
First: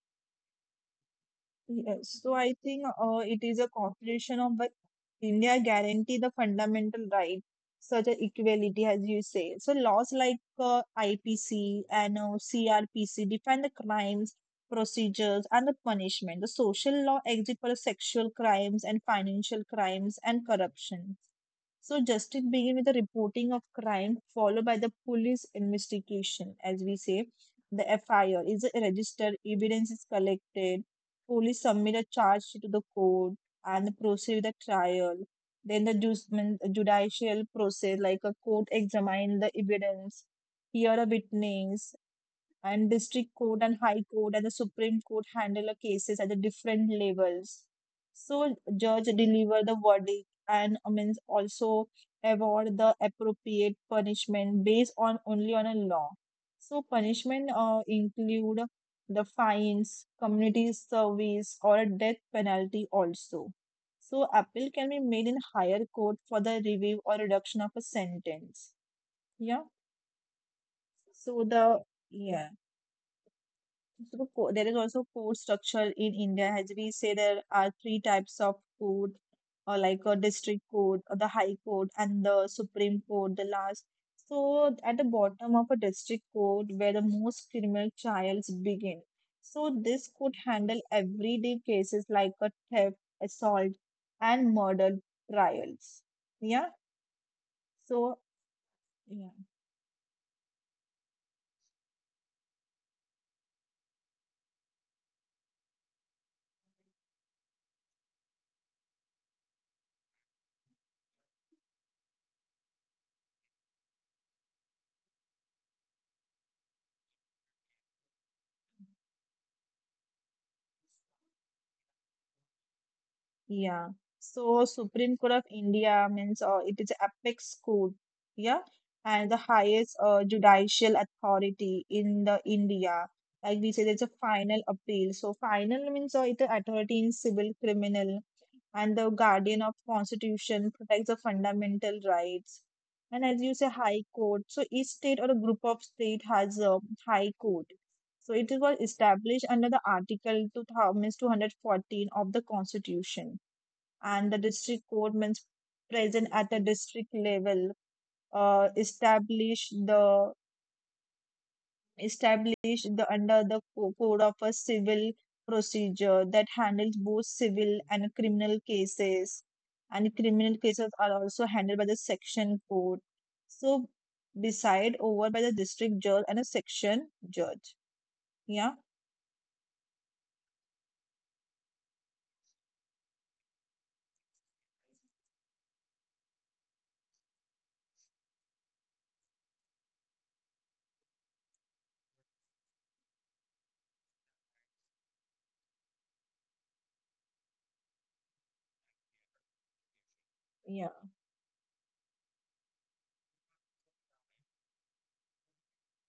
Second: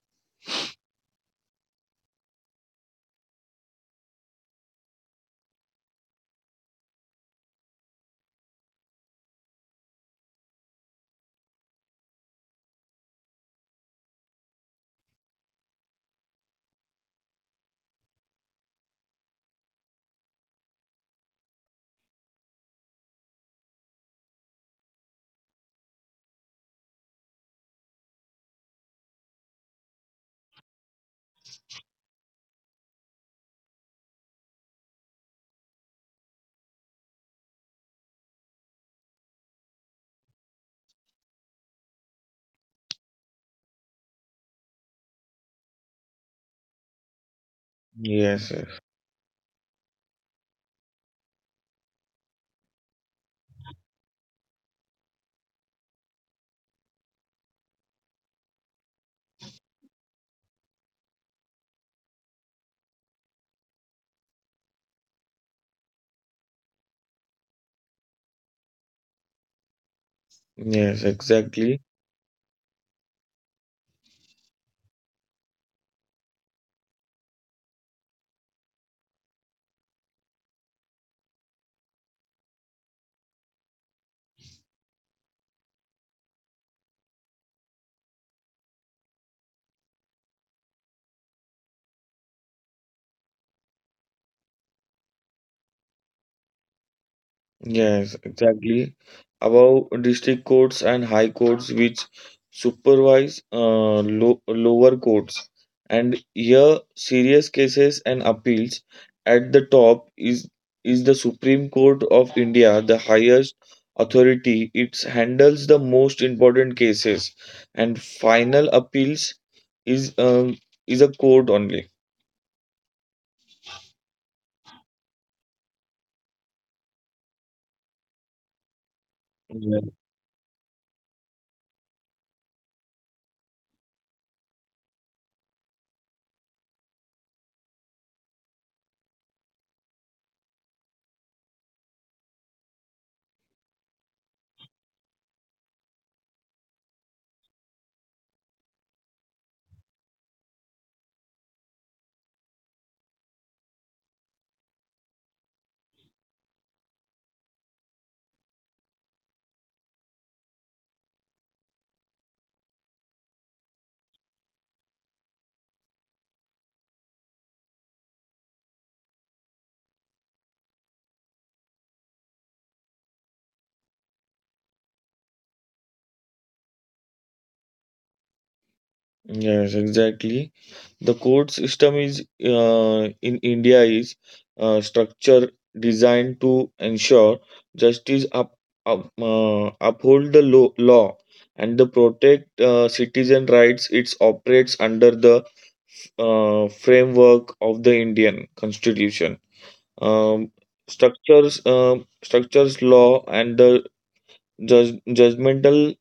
Yes, so I think it is a corporation of what India guarantee the fundamental right, such as equality, as you say. So laws like IPC and CRPC define the crimes, procedures, and the punishment. The social law exists for sexual crimes and financial crimes and corruption. So justice begins with the reporting of crime, followed by the police investigation, as we say. The FIR is registered, evidence is collected, police submit a charge sheet to the court and proceed with the trial. Then the judicial process, like a court examine the evidence, hear a witness, and district court and high court and the supreme court handle the cases at the different levels. So Yes, yes, judge deliver the verdict and I means also award the appropriate punishment based on only on a law. So punishment include the fines community service or a death penalty also. So appeal can be made in higher court for the review or reduction of a sentence. Yeah. yes, so exactly. the Yeah. So there is also food structure in India. As we say, there are three types of court, or like a district court, or the high court, and the supreme court, the last. So at the bottom of a district court, where the most criminal trials begin. So this could handle everyday cases like a theft, assault, and murder trials. Yeah. Yes, So exactly. yeah. Above district courts and high courts, which supervise lo lower courts, and here serious cases and appeals. At the top is the Supreme Court of India, the highest authority. It handles the most important cases, and final appeals is um, is a court only. Yeah. So Supreme Court of India means it is apex court, yeah, and the Yeah. highest judicial authority in the India. Like we say, there's a final appeal. So final means it authority in civil, criminal, and the guardian of constitution protects the fundamental rights. And as you say, high court. So each state or a group of state has a high court. So it was established under the Article 2,214 of the Constitution and the district court means present at the district level establish the establish under the code of a civil procedure that handles both civil and criminal cases are also handled by the section court so beside over by the district judge and a section judge. Yeah. Yes, exactly. The court system is in India is structure designed to ensure justice, uphold the law, and the protect citizen rights. It operates under the framework of the Indian Constitution. Um, Yeah. Structures, law and the judgmental.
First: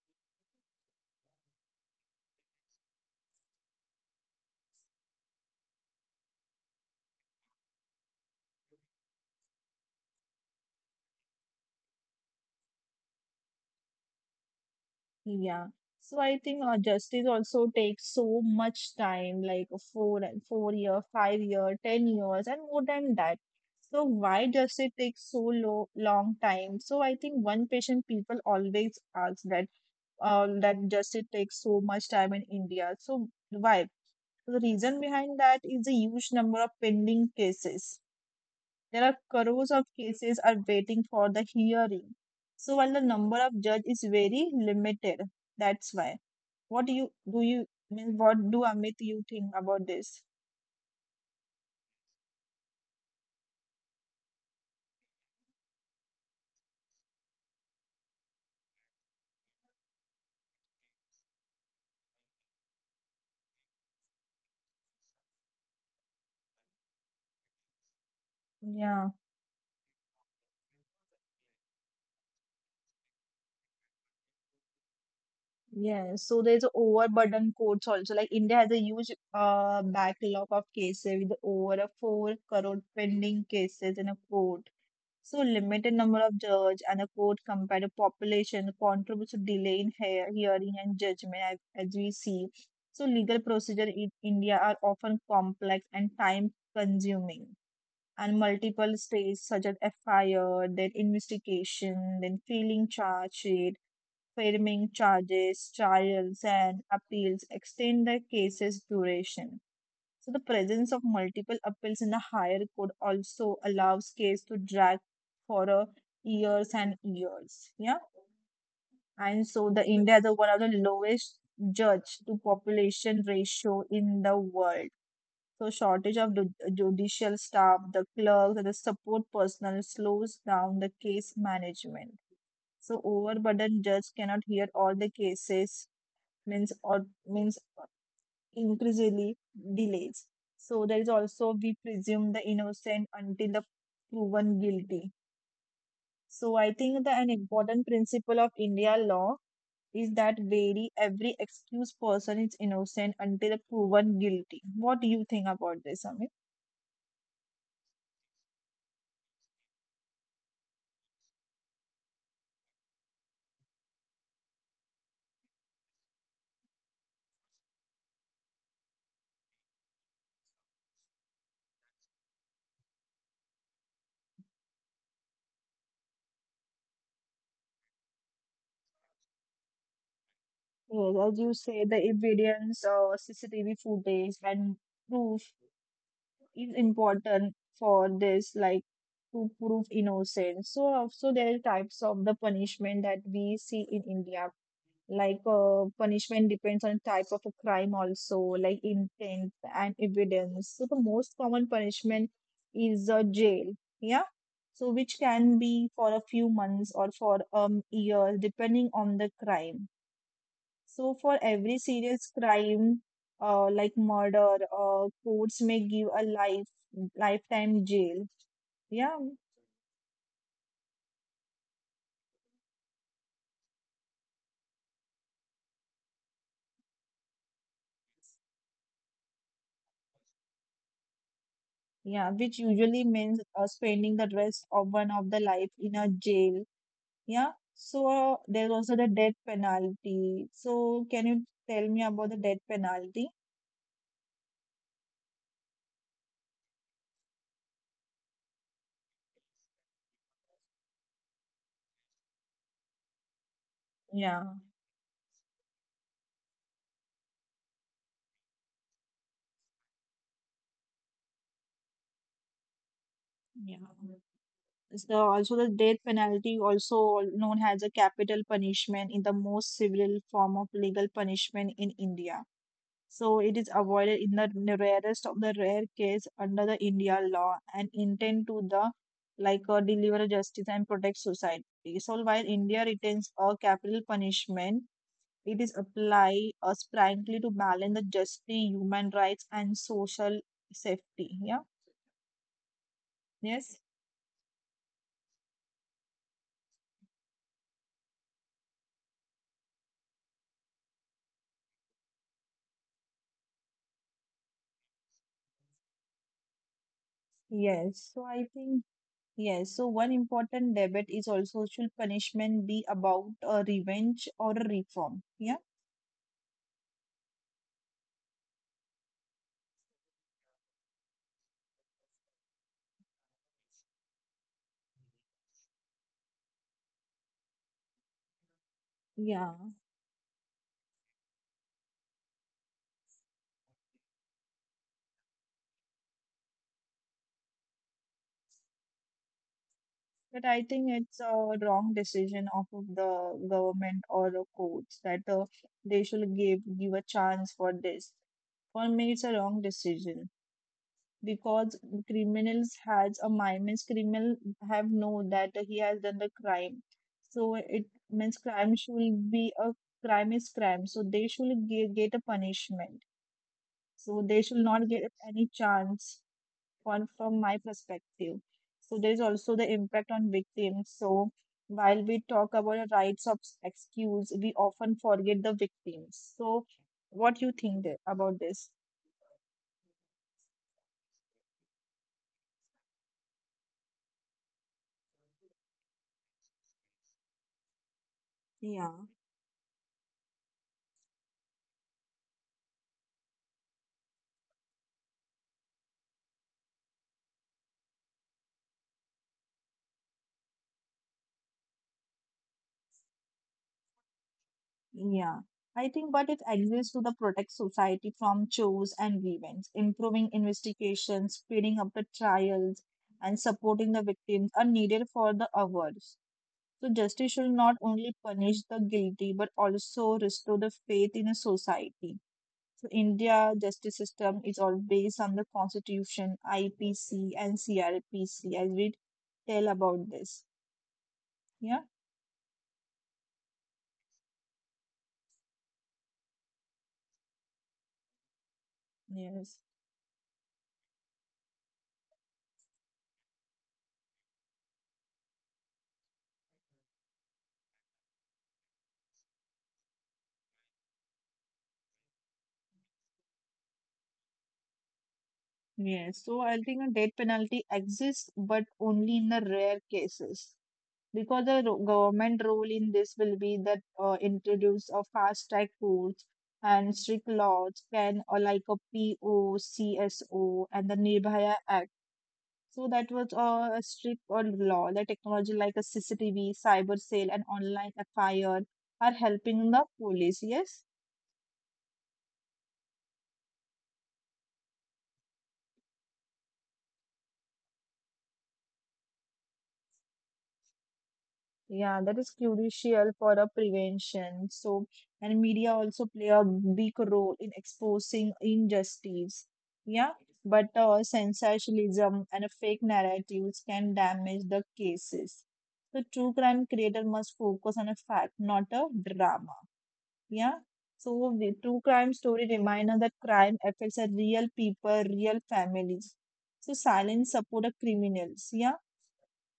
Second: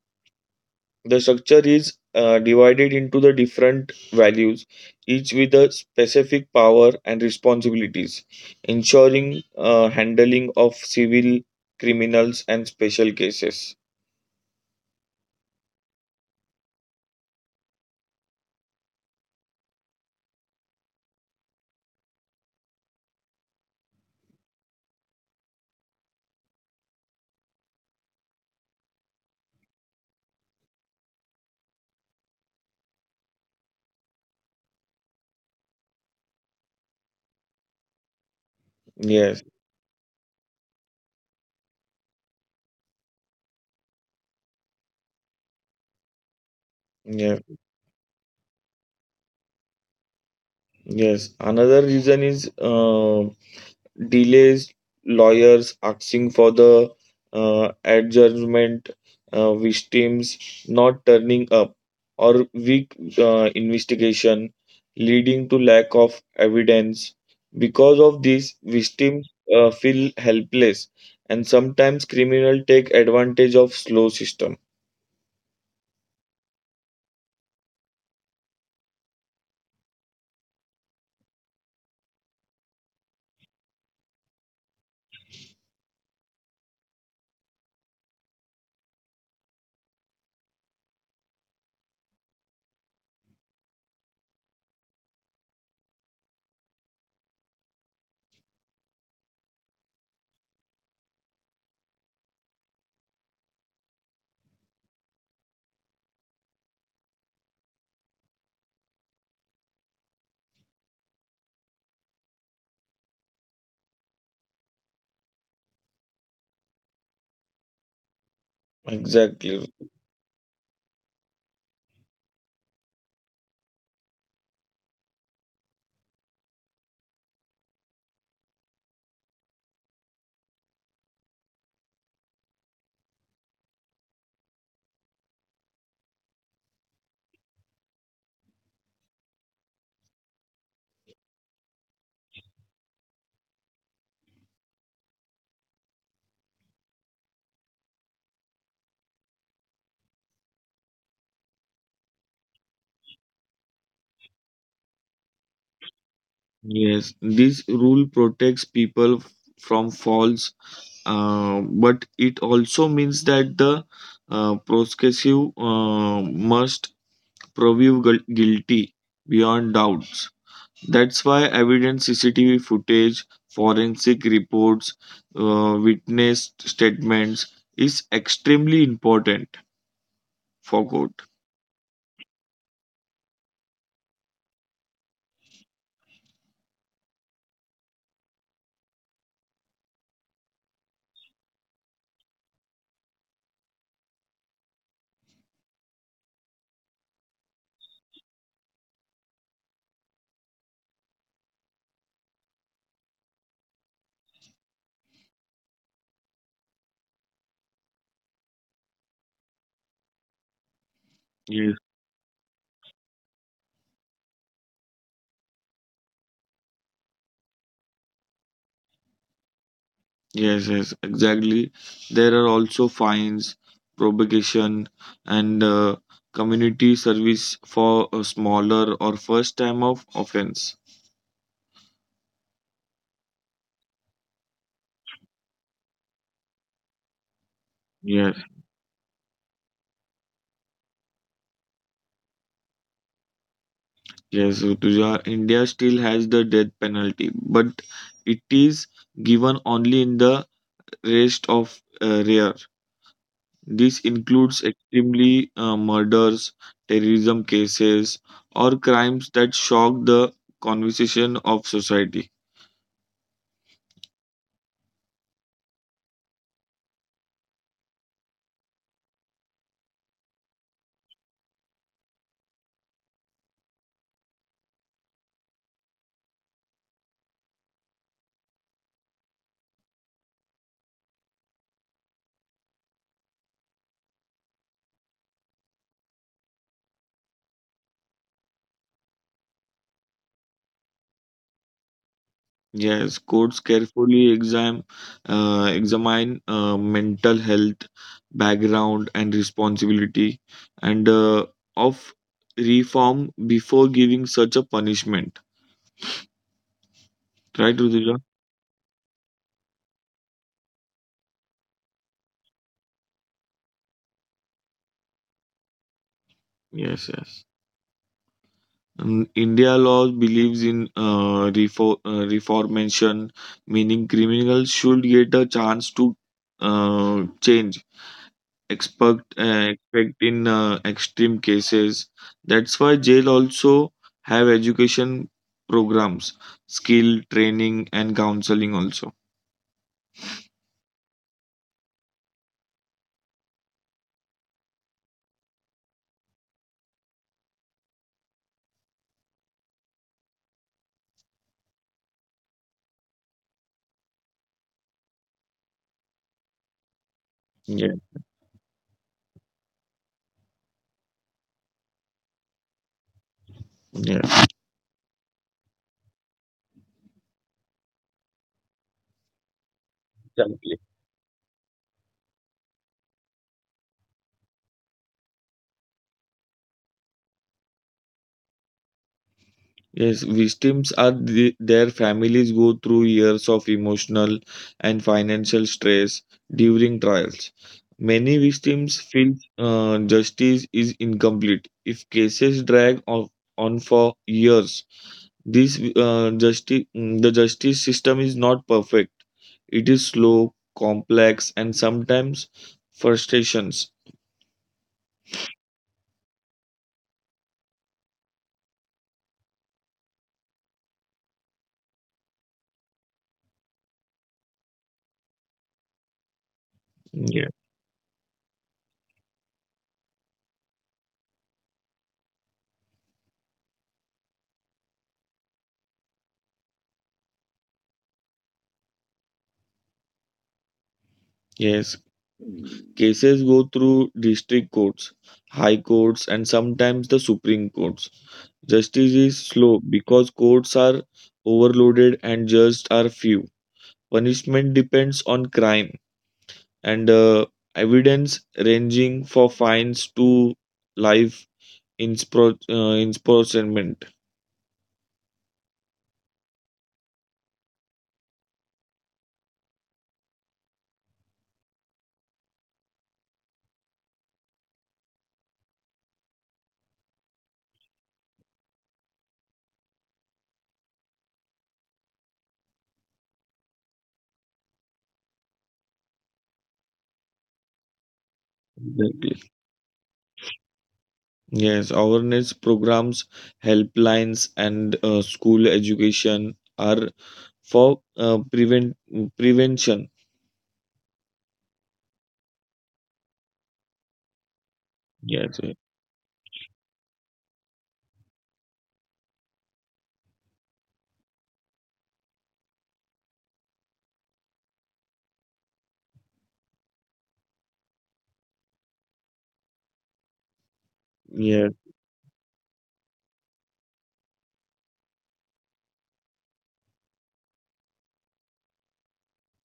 The structure is divided into the different values, each with a specific power and responsibilities, ensuring handling of civil, criminals, and special cases. Yeah. So I think justice also takes so much time, like 4 and 4 year, 5 year, 10 years, and more than that. So why justice takes so lo long time? So I think one patient people always ask that justice takes so much time in India. So why? So, the reason behind that is the huge number of pending cases. There are Yes, crores of cases are waiting for the hearing. So while the number of judge is very limited, that's why yeah, what do Amit you think about this? yes. Another reason is delays, lawyers asking for the adjournment, victims not turning up, or weak investigation leading to lack of evidence. Because of this, Yeah, victims feel helpless, and sometimes criminals take advantage of slow system. yeah. So there's overburden courts also. Like India has a huge backlog of cases with over a 4 crore pending cases in a court. So limited number of judge and a court compared to population contributes to delay in hearing and judgment as we see. So legal procedure in India are often complex and time consuming. And multiple stages such as FIR, then investigation, then filing charge sheet, framing charges, trials, and appeals extend the case's duration. So the presence of multiple appeals in a higher court also allows case to drag for years and years. Yeah, and Exactly. so the India is one of the lowest judge to population ratio in the world. So shortage of judicial staff, the clerks, and the support personnel slows down the case management. So overburdened judge cannot hear all the cases means or means increasingly delays. So there is also we presume the innocent until the proven guilty. So I think that an important principle of India law is that very every excused person is innocent until proven guilty. What do you think about this, Amit? Yes, this rule protects people from false. But it also means that the prosecution must prove guilty beyond doubts. That's why evidence, CCTV footage, forensic reports, witness statements is extremely important for Yes, court. as you say, the evidence or CCTV footage and proof is important for this, like to prove innocence. So also there are types of the punishment that we see in India. Like punishment depends on type of a crime also, like intent and evidence. So the most common punishment is jail. Yeah. So which can be for a few months or for years depending on the crime. So, for every Yes, serious crime, like murder, courts may give a lifetime jail. Yeah, yes, yes, exactly. There are also fines, probation, and community service for a smaller or first time of offense. yeah, which usually means spending the rest of one of the life in a jail. Yeah. So Yes, there's also the death penalty. So can you tell me about the death penalty? yes, Rutuja. India still has the death penalty, but it is given only in the rest of rare. This Yeah, includes extremely murders, terrorism cases, or crimes that shock the conversation of society. yeah. It's also the death penalty, also known as a capital punishment, in the most severe form of legal punishment in India. So it is avoided in the rarest of the rare case under the India law and intend to the like deliver justice and protect society. So while India retains a capital punishment, it is applied sprightly to balance the justice, human rights, and social safety. Yeah. Yes, courts Yes. carefully examine mental health, background, and responsibility, and of reform before giving such a punishment. Right, Rutuja? Yes. So I think yes. So one important debate is also should punishment be about a revenge or a reform? Yeah. Yes, yes. India law believes in uh, reformation, meaning criminals should get a chance to change, Yeah. Expect in extreme cases. That's why jail also have education programs, skill training, and counseling also. But I think it's a wrong decision of the government or the courts that they should give a chance for this. For me, it's a wrong decision because criminals has a mind. Means criminal have know that he has done the crime, so it Yeah, means crime should be a crime is crime. So they should get a punishment. So they yeah, should not get any chance one from my perspective. So there is also the impact on exactly. victims. So while we talk about the rights of excuse, we often forget the victims. So what you think there about this? Yes, victims are the, their families go through years of emotional and financial stress during trials. Many Yeah. victims feel justice is incomplete if cases drag on for years. The justice system is not perfect. It is slow, complex, and sometimes frustrations. Yeah, I think, but it exists to the protect society from chores and grievance, improving investigations, speeding up the trials, and supporting the victims are needed for the others. So justice should Yeah. not only punish the guilty but also restore the faith in a society. So India justice system is all based on the constitution, IPC and CRPC. I will tell about this. Yeah. Yes, cases go through district courts, high courts, and sometimes the supreme courts. Justice is Yes. slow because courts are overloaded and judges are few. Punishment depends on crime and evidence ranging for fines to life imprisonment. Yes. So I think a death penalty exists, but only in the rare cases. Because the government role in this will be that introduce a fast track courts and strict laws can or like a POCSO and the Nirbhaya Act. So that was a strict on law. The technology like a CCTV, cyber sale, and online fire are Exactly. helping the police. Yes, Yes, awareness programs, helplines, and school education are for prevention. yeah, that is crucial for a prevention. So and Yes, media also play a big role in exposing injustice. Yeah, but sensationalism and fake narratives can damage the cases. The true crime creator must focus on a fact, not a drama. Yeah. So the yes, true crime story reminder that crime affects a real people, real families. So silence support of criminals. Yeah.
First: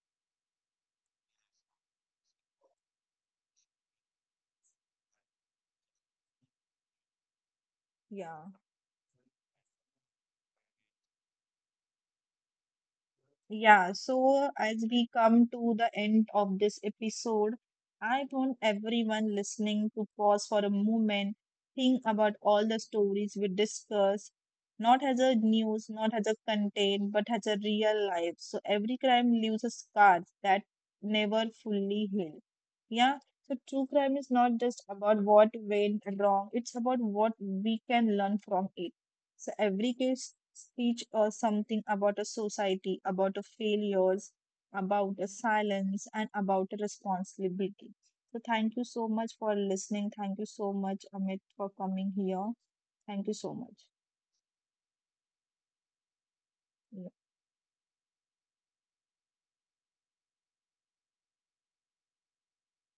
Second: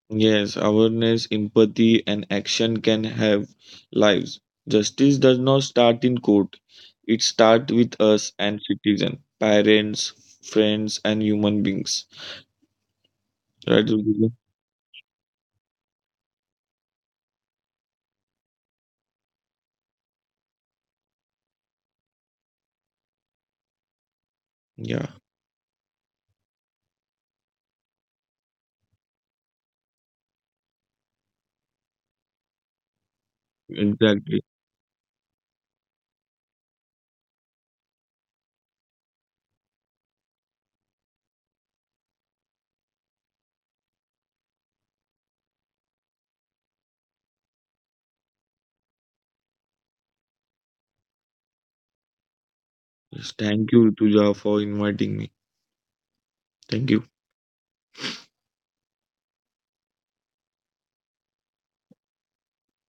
yes. Awareness, empathy, and action can have lives. Justice does not start in court; it starts with us Yeah. and citizen, parents, friends, and human beings. Right, Yeah, Rutuja? so as we come to the end of this episode, I want everyone listening to pause for a moment, think about all the stories we discuss, not Yeah, as a news, not as a content, but as a real life. So every crime leaves a scar that never fully healed. Yeah, so true crime is exactly. not just about what went wrong, it's about what we can learn from it. So every case teach us something about a society, about a failures, about a silence, and about a responsibility. So thank you so much for listening. Thank you so much, Amit, for coming here. Thank you Yes, so thank much. you, Rutuja, for inviting me. Thank Yeah. you.